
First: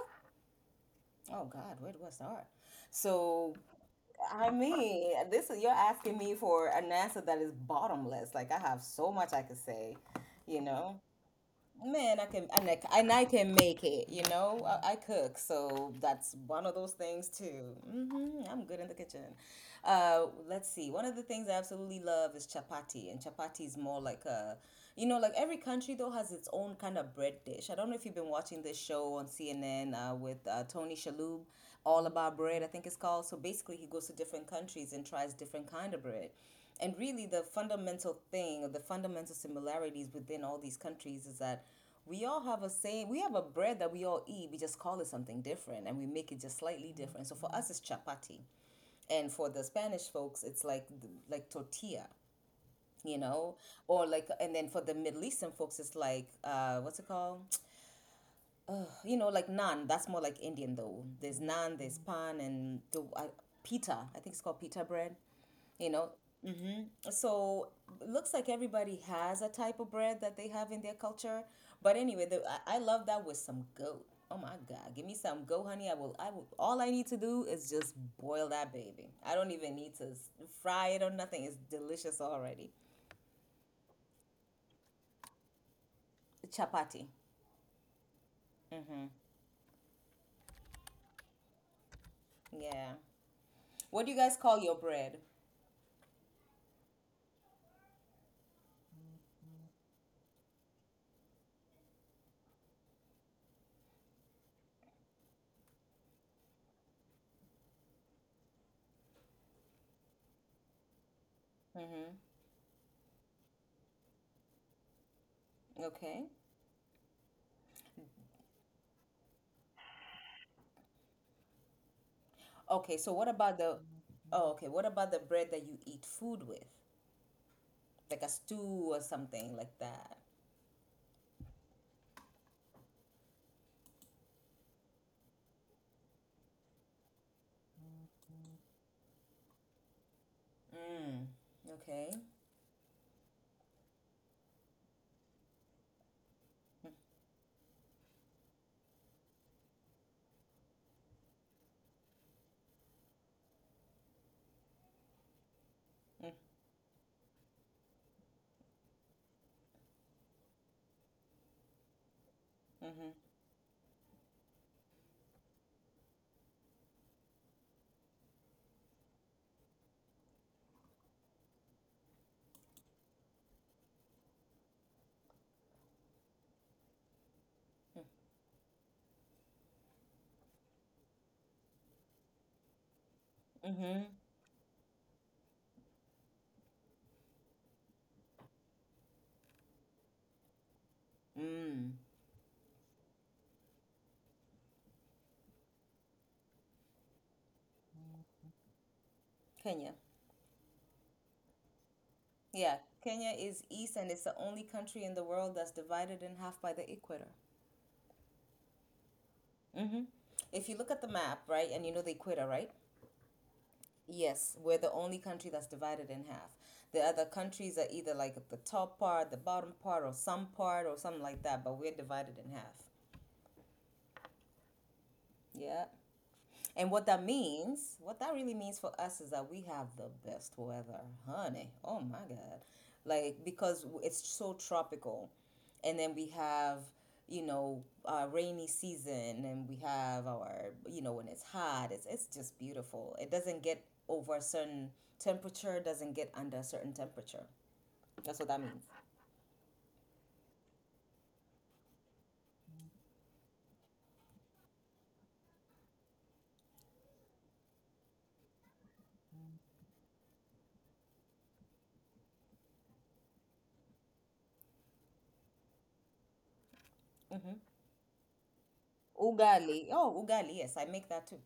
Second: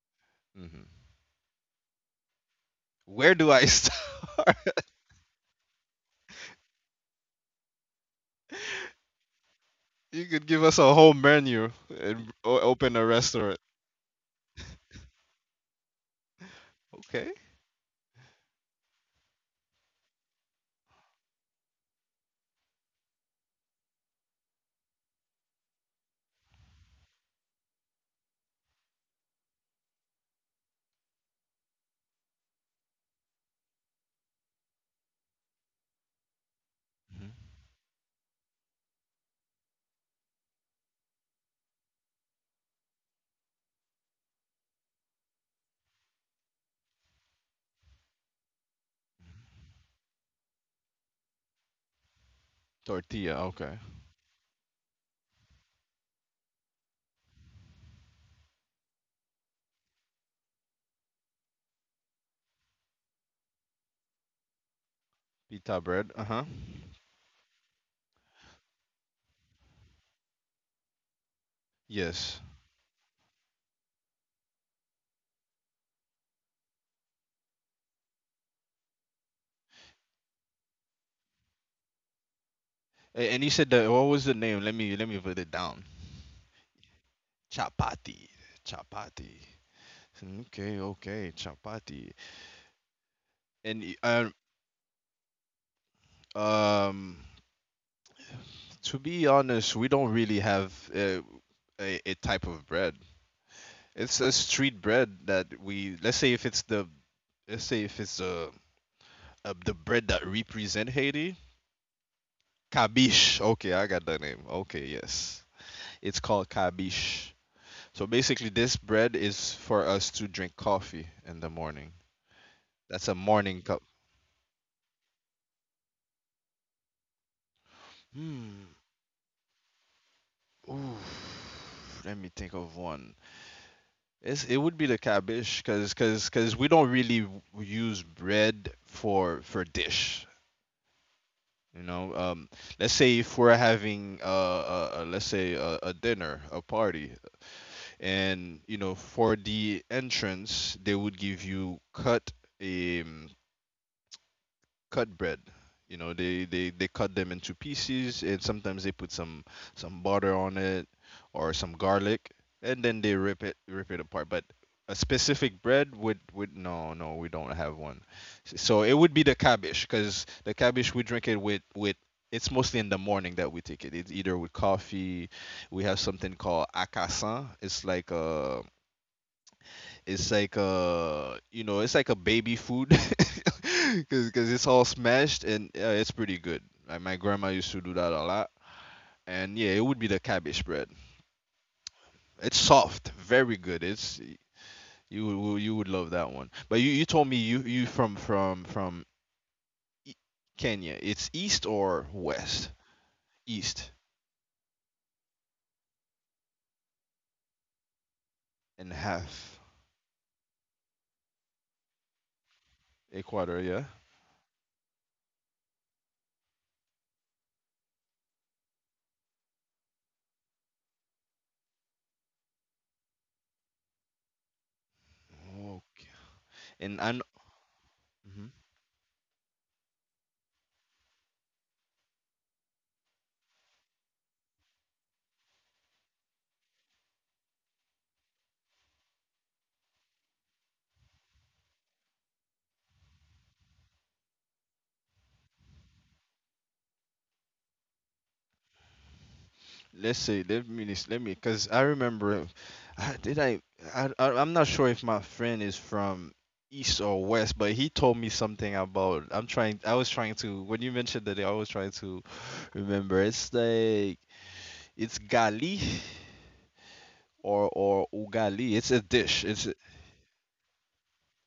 Hmm
Oh God, where do I start?
Where do
So,
I
I
start?
mean, this is you're asking me for an answer that is bottomless. Like I have so much I could say,
You could
you
give us a
know.
whole menu
Man, I
and
can and
open a
I can
restaurant.
make it, you know. I cook, so that's one of those things
Okay.
too. Hmm I'm good in the kitchen. Let's see. One of the things I absolutely love is chapati, and chapati is more like a, you know, like every country though has its own kind of bread dish. I don't know if you've been watching this show on CNN with Tony Shalhoub, All About Bread, I think it's called. So basically, he goes to different countries and tries different kind of bread. And really,
Mhm.
the fundamental thing, or the fundamental similarities within all these countries is that we all have a same, we have a bread that we all eat. We just call it something different, and we make it just slightly different. So for us, it's chapati, and for the Spanish folks, it's like tortilla. You
Tortilla.
know,
Okay.
or like, and then for the Middle Eastern folks, it's like, what's it called? You know, like naan. That's more like Indian though. There's naan, there's pan, and the pita. I think it's called pita bread,
Pita
you know.
bread. Uh huh.
Hmm So looks like everybody has a type of bread that they have in their culture, but anyway
Yes.
I love that with some goat. Oh my god, give me some goat, honey. I will all I need to do is just boil that baby. I don't even need to fry it or nothing, it's delicious already.
And you said that, what was the name? Let me put it down.
Chapati.
Chapati.
Hmm
Chapati. Okay. Okay. Chapati.
Yeah,
And y-
what do you
um
guys call your bread?
um to be honest, we don't really have a type of bread. It's a street bread that we, let's say if it's the, let's say if it's the bread that represent Haiti.
Hmm
Kabish. Okay, I got the name. Okay, yes. It's
Okay,
called kabish. So basically, this bread is for us to drink coffee in the morning.
okay.
That's a
So what about
morning
the
cup.
oh okay, what about the bread that you eat food with, like a
Hmm.
stew or something like that?
Ooh. Let me think of one. It's, it would be the cabbage because cause we don't really use bread for dish.
Mm.
You
Okay.
know, let's say if we're having let's say a dinner, a party, and you know, for the entrance they would give you cut, um, cut bread. You know,
Mm-hmm.
they cut them into pieces, and sometimes they put some butter on it or some garlic, and then they
Mm-hmm.
rip it apart. But a specific bread would, no, no, we don't have one. So it would be the cabbage, because the cabbage we drink it with, it's mostly in the morning that we take it. It's either with coffee. We have something called akasan. It's like a, it's like a, you know, it's like a baby food
Mm. Mm, mm.
because it's all smashed, and it's pretty good. Like my grandma used to do that a lot, and yeah, it would be the cabbage bread.
Mm.
It's soft, very good. It's, you would love that one. But you told me you you from
Kenya.
E- Kenya. It's east or west?
Yeah. Kenya is
East
east and it's the only country in the world that's divided in half by the equator.
and half.
Mm-hmm. If you look at the map, right, and you know the equator, right?
Ecuador, yeah.
Yes, we're the only country that's divided in half. The other countries are either like at the top part, the bottom part, or some part, or something like that, but we're divided in half. Yeah. And
And
what
I know.
that means, what that really means for us is that we have the best weather, honey. Oh my God. Like, because it's so tropical. And then we have, you know, our rainy season and we have our, you know, when it's hot, it's just beautiful. It doesn't get over a certain temperature, doesn't get under a certain temperature. That's what that means.
Let's see. Let me because I remember. I, did I, I? I- I'm not sure if my friend is from east or west, but he told me something about. I'm trying. I was trying to. When you mentioned that, I was trying to remember. It's like, it's gali
Mm-hmm.
or ugali. It's a dish.
Ugali. Oh, ugali. Yes, I make that too.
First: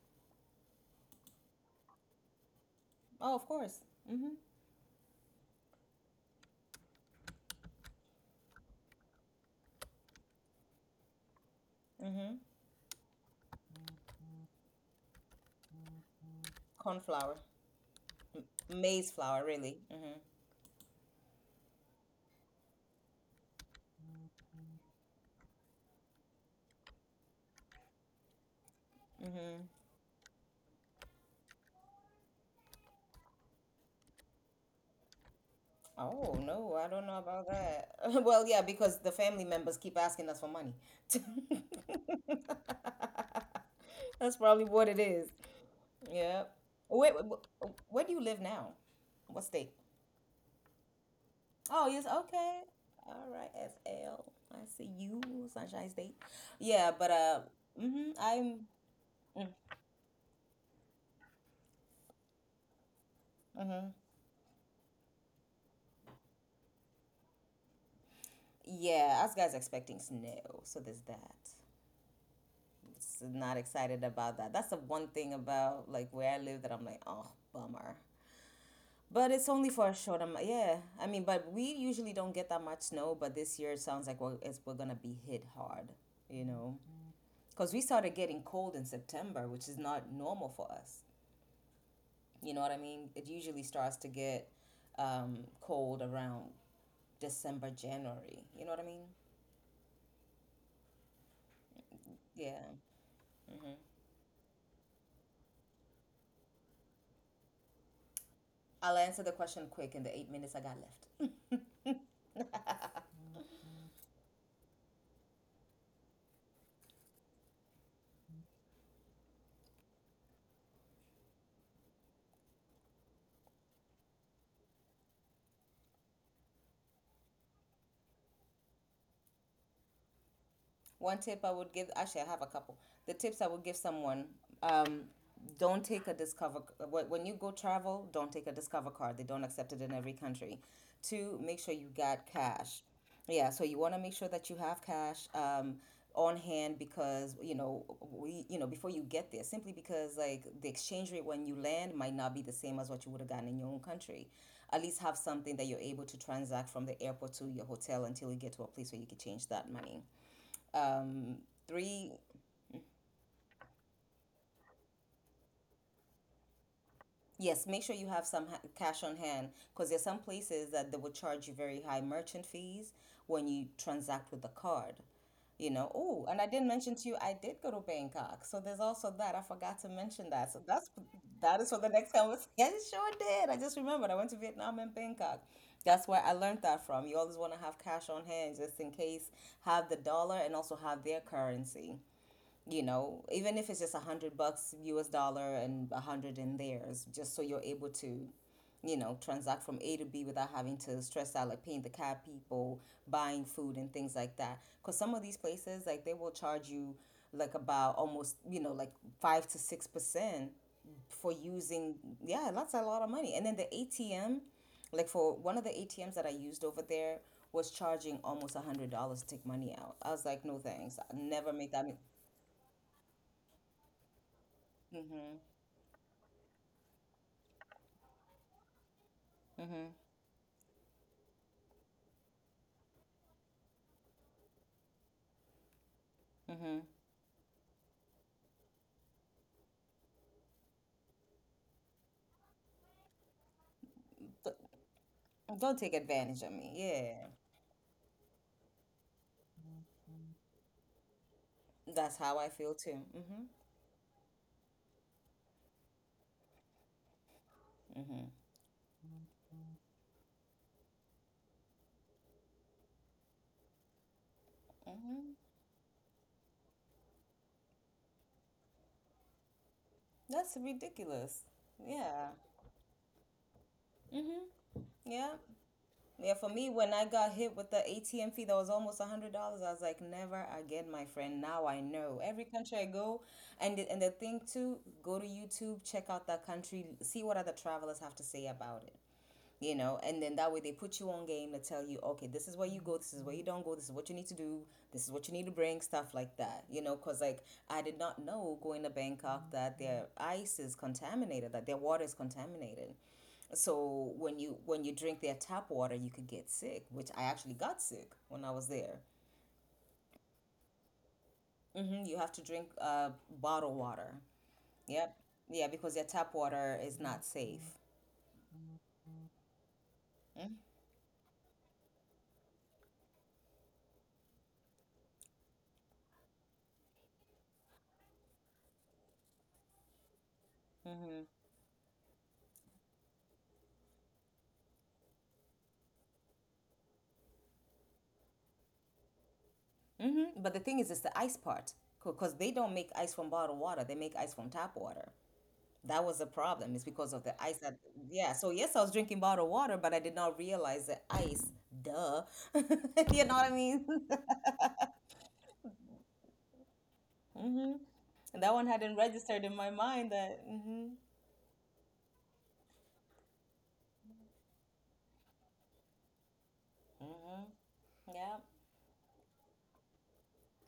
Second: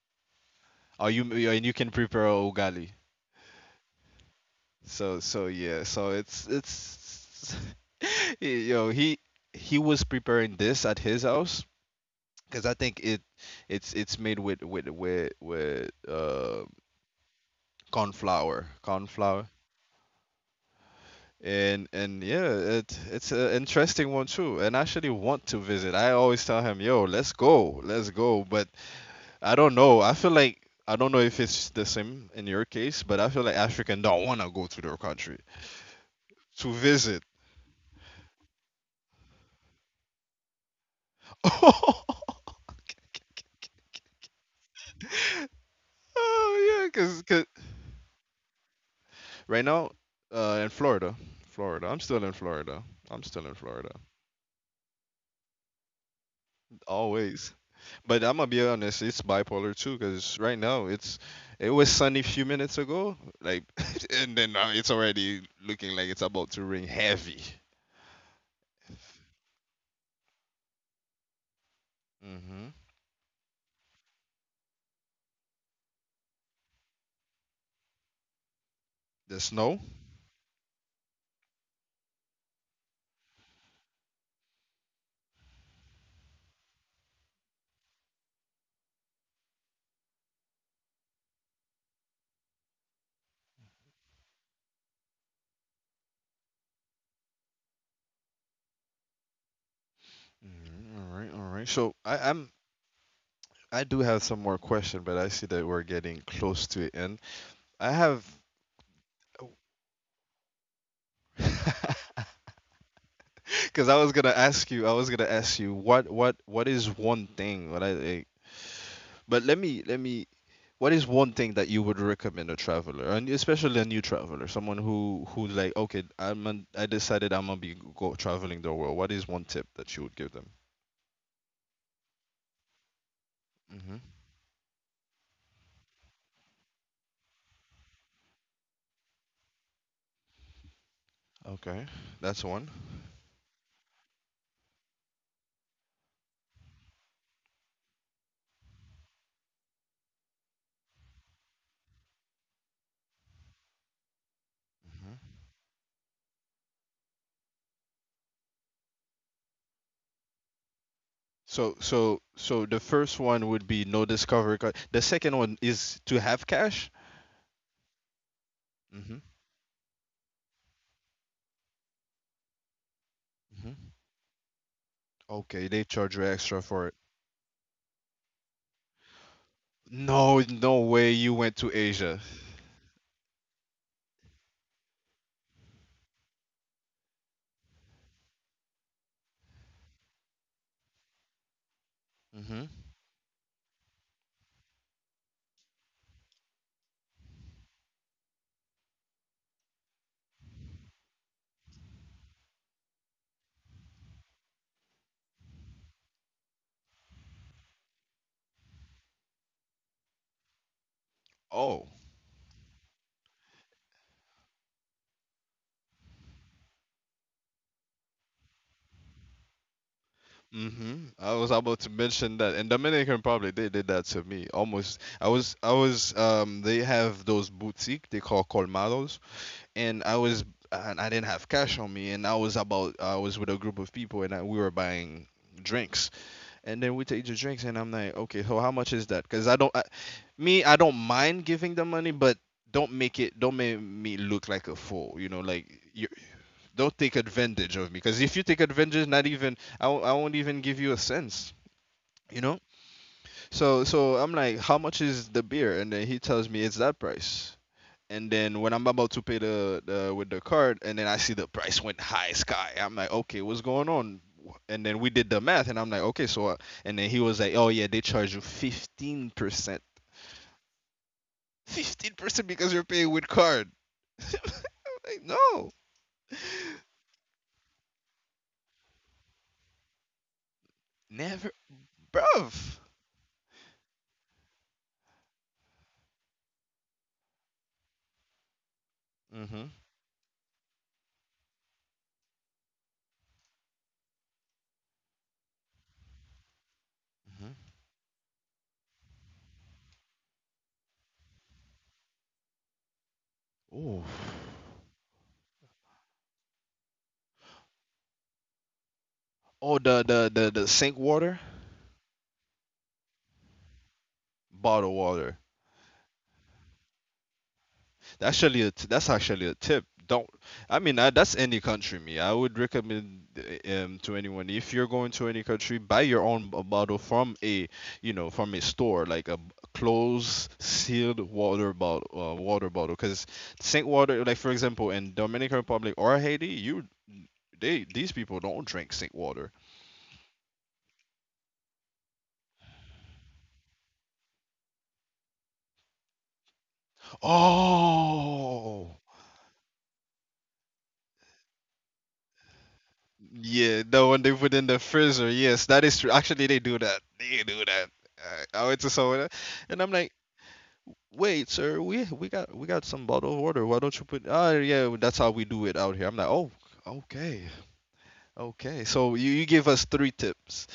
Are you, and you can prepare ugali.
Oh, of course. Mm-hmm.
So so yeah. So it's it's. Yo, he was preparing this at his house,
Mm-hmm.
because I think it it's made with
Cornflour.
corn
Maize flour,
flour,
really. Mm-hmm.
and yeah, it it's an interesting one too. And I actually want to visit. I always tell him, "Yo, let's go, let's go." But I
Mm-hmm.
don't know. I feel like, I don't know if it's the same in your case, but I feel like African don't want to go to their country
Oh,
to
no, I don't know
visit.
about that. Well, yeah, because the family members keep asking us for money. That's probably what it is. Yeah.
Oh yeah,
Where,
cause, 'cause
wh- where do you live now? What
right
state?
now, in Florida, Florida,
Oh,
I'm
yes,
still in
okay.
Florida. I'm
All
still
right,
in
S
Florida.
L. I see you, Sunshine State. Yeah, but
Always.
mm-hmm,
But I'm gonna
I'm,
be honest, it's
mm-hmm.
bipolar too, because right now it's, it was sunny a few minutes ago, like,
Mm-hmm.
and then now it's already looking like it's about to rain heavy.
Yeah, us guys expecting snow, so there's that.
Mm-hmm.
Not excited about that. That's the one thing about like where I live that I'm like, oh, bummer. But
The
it's only
snow.
for a short amount. Yeah, I mean, but we usually don't get that much snow. But this year it sounds like we're gonna be hit hard, you know, because we started getting cold in September, which is not normal for us. You know what I mean? It usually starts to get cold around December, January. You know what I mean?
Mhm. All right, all right. So
Yeah.
I do have some more question, but I see that we're getting close to the end. I have,
I'll answer the question quick in the 8 minutes I got left.
because I was gonna ask you, I was gonna ask you what is one thing, what I but let me. What is one thing that you would recommend a traveler, and especially a new traveler, someone who, like, okay, I decided I'm gonna be go traveling the world. What is one tip that you would give them?
One tip I would give, actually, I have a couple. The tips I would give
Hmm
someone, um, don't take a when you go travel, don't take a Discover card. They don't accept it in every country. Two, make sure
Okay,
you got
that's one.
cash. Yeah, so you want to make sure that you have cash, on hand because you know, before you get there, simply because like the exchange rate when you land might not be the same as what you would have gotten in your own country. At least have something that you're able to transact from the airport to your hotel until you get to a place where you can change that money. um,
So
Three,
so so the first one would be no discovery card. The second one is to have cash.
yes, make sure you have some cash on
Hmm
hand because there's some places that they will charge you very high merchant fees when you
hmm
transact with the card,
Okay,
you
they
know.
charge you
Oh, and I
extra
didn't
for
mention
it.
to you, I did go to Bangkok, so there's also that. I forgot to mention
No,
that, so
no
that's
way you went
that is
to
for the next
Asia.
conversation. I sure did. I just remembered, I went to Vietnam and Bangkok. That's where I learned that from. You always want to have cash on hand just in case, have the dollar and also have their currency,
Hmm
you know, even if it's just $100 US dollar and 100 in theirs, just so you're able to, you know, transact from A to B without having to stress out, like paying the cab people, buying food and things like that. Because some of these places, like they will charge you like about almost, you know, like 5 to 6% for
Oh.
using. Yeah, that's a lot of money. And then the ATM, like for one of the ATMs that I used over there was charging almost $100 to take money out. I was like, no thanks,
hmm
I
I was
never make
about
that.
to mention that, and Dominican Republic they did that to me almost.
Mhm.
I was They have those boutique, they call colmados,
Mhm.
and I was, and I didn't have cash on me, and I was with a group of people, and we were buying drinks, and
Mhm.
then we take the drinks, and I'm like, okay, so how much is that? Because I don't I, me, I don't mind giving the money, but don't make it, don't make me look like a
Don't
fool, you know, like.
don't take
You.
advantage of me.
Don't take
Yeah.
advantage of me, because if you take advantage, not even I won't even give you a cents.
That's how
You
I
know.
feel too. Mhm.
So so I'm like, how much is the beer? And then he tells me it's that price. And
Mhm.
then when I'm about to pay the with the card, and then I see the price went high sky. I'm like, okay, what's going on? And then we did the
Mhm.
math, and I'm like, okay, so. And then he was like, oh yeah, they charge you 15%.
That's ridiculous. Yeah.
15% because you're paying with card.
Mhm.
I'm like,
Yeah.
no,
Yeah, for me when I got hit with the ATM fee that was almost $100, I was like, never again, my friend.
never,
Now I know. Every
bruv.
country I go. And the, and the thing too, go to YouTube, check out that country, see what other travelers have to say about it.
Mm-hmm.
You know, and then that way they put you on game to tell you, okay, this is where you go, this is where you don't go, this is what you need to do, this is what you need to bring, stuff like that, you know, because like
Mm-hmm.
I did not know going to Bangkok that their ice is contaminated, that their water is contaminated.
Ooh.
So when you drink their tap water, you could get sick, which I actually got sick when I was there.
Oh, the sink water,
Hmm You have to drink bottled water.
bottled
Yep.
water.
Yeah, because their tap water is not safe.
That's actually a that's actually a tip. Don't, I mean I, that's any country me. I would recommend to anyone, if you're going to any country, buy your own bottle from a, you know, from a store, like a closed sealed
Mm-hmm.
water bottle, water bottle, because sink water, like for example in Dominican Republic or Haiti, you, they, these people don't drink sink water.
Mm-hmm. But the thing is, it's the ice part because they don't make ice from bottled water; they make ice from tap water. That was the problem. It's because of the ice that, yeah. So yes, I
Oh.
was drinking bottled water, but I did not realize the ice. Duh, you know what I
Yeah,
mean?
the one they put in the freezer. Yes, that is true. Actually, they do that. They do
hmm
that.
And that
I
one
went to
hadn't
someone else,
registered in my
and I'm like,
mind that. Hmm
"Wait, sir, we got some bottle of water. Why don't you put? Oh, yeah, well, that's how we do it out here." I'm like, "Oh, okay,
hmm Yeah,
okay." So you give us three tips.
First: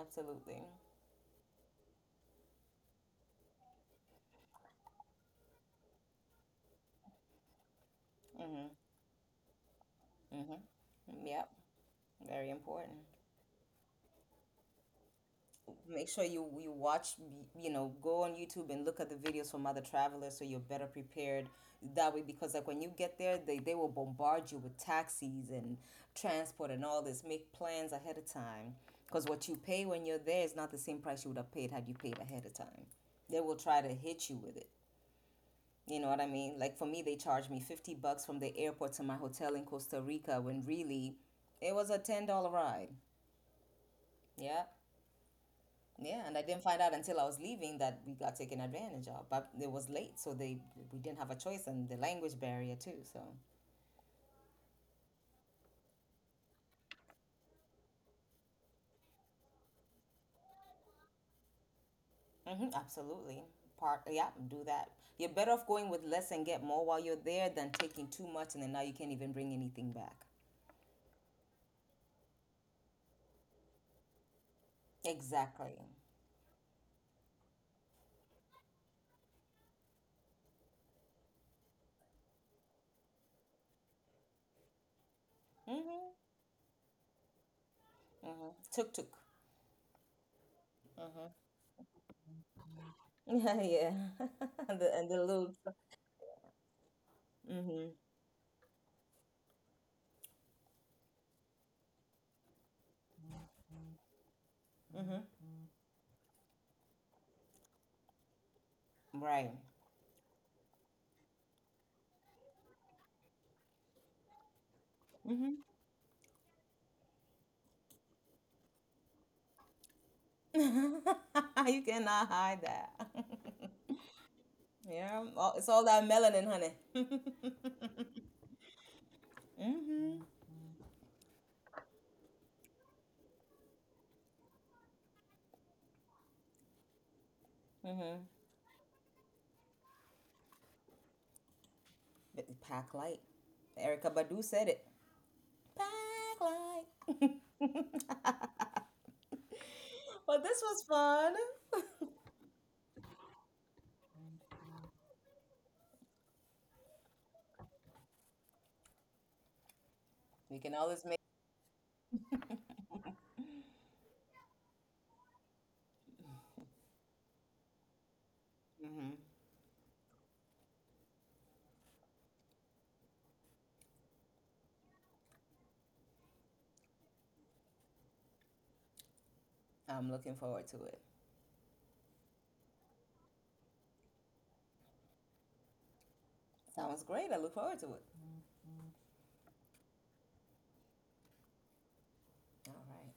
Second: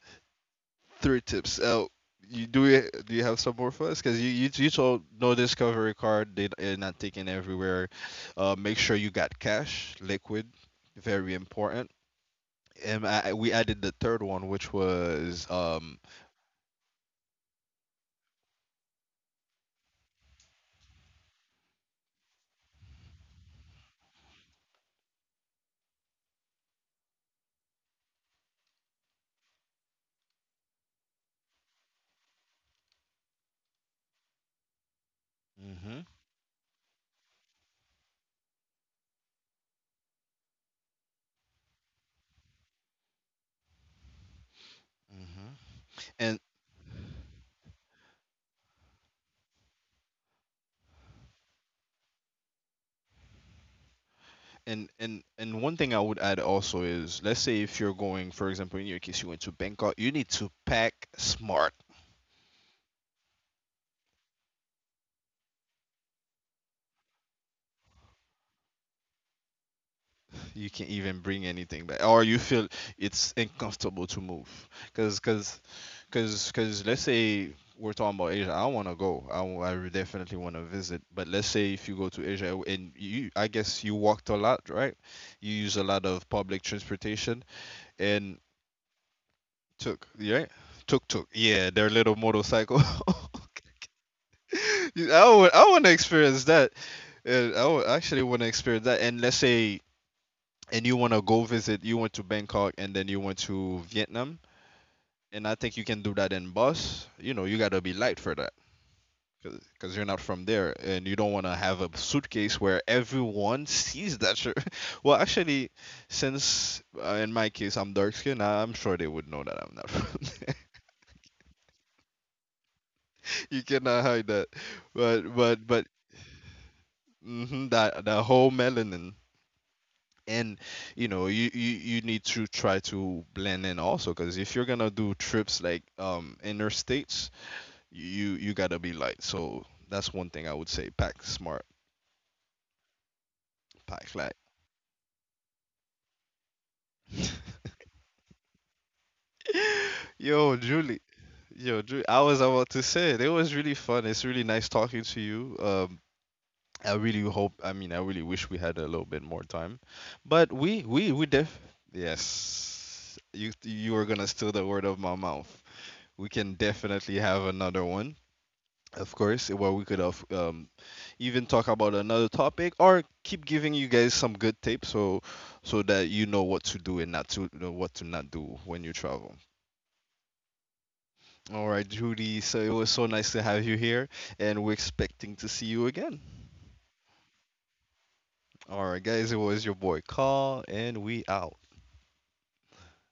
absolutely.
Three tips. You do it, do you have some more for us? Because you you told no discovery card. They're not taking everywhere.
Hmm
Make sure you got cash, liquid,
hmm
very
Yep,
important.
very important.
We added the third one, which was um.
Make sure you you watch, you know, go on YouTube and look at the videos from other travelers so you're better prepared that way, because like when you get there, they will bombard you with taxis and transport and all this. Make plans ahead of time because what you pay when you're there is not the same price you would have paid had you paid ahead of time. They will try to hit you with it, you
Mm-hmm.
know what I mean? Like for me, they charged me 50 bucks from the airport to my hotel in Costa Rica when really it was a $10 ride. Yeah.
Mm-hmm.
Yeah, and I
and
didn't find out until I was leaving that we got taken advantage of. But it was late, so they we didn't have a choice, and the language barrier too. So,
and one thing I would add also is, let's say if you're going, for example, in your case, you went to Bangkok, you need to pack smart.
hmm absolutely, part yeah, do that. You're better off going with less and get more while you're there than taking too much and then now you can't even bring anything back.
You can't even bring anything back, or you feel it's uncomfortable to move, because because
Exactly.
because let's say we're talking about Asia. I want to go, I, w- I re- definitely want to visit. But let's say if you go to Asia, and you, I guess you walked a lot, right? You use a lot
Mm-hmm.
of public transportation. And
Mm-hmm. Tuk tuk.
took, yeah, took took yeah, their little motorcycle.
Mm-hmm. Yeah, and the
I
little.
would, I want to experience that. I would
Mm-hmm.
actually want to experience that, and let's say, and you want to go visit, you went to Bangkok, and then you went to Vietnam,
Mm-hmm.
and I think you can do that in bus. You know, you got to be light for that,
Right.
because you're not from there, and you don't want to have a suitcase where everyone sees that shirt. Well,
Mm-hmm.
actually, since in my case I'm dark skinned, I'm sure they would know that I'm not from.
You cannot hide that.
You cannot hide that.
Yeah, all- it's
But
all
but,
that melanin, honey.
mhm,
Mm-hmm.
that that whole melanin, and you know, you need to try to blend in also, because if you're gonna do trips like interstates,
Mm-hmm.
you gotta be light. So that's one thing I would say. Pack smart,
But pack light. Erica
pack light.
Badu said it. Pack light. Well,
Yo,
this was
Julie.
fun.
Yo, Drew, I was about to say it. It was really fun. It's really nice talking to you. I really hope. I mean, I really wish we had a little bit more time, but
We can always make.
we def yes. You are gonna steal the word of my mouth. We can definitely have another one,
Mm-hmm.
of course, where we could have even talk about another topic, or keep giving you guys some good tips, so so that you know what to do, and not to know what to not do when you travel.
I'm looking forward to it.
All right, Judy. So it was so nice to have you here, and we're expecting to see you again.
Sounds great. I look forward to it.
All right, guys, it was your boy Carl, and we out.
All right.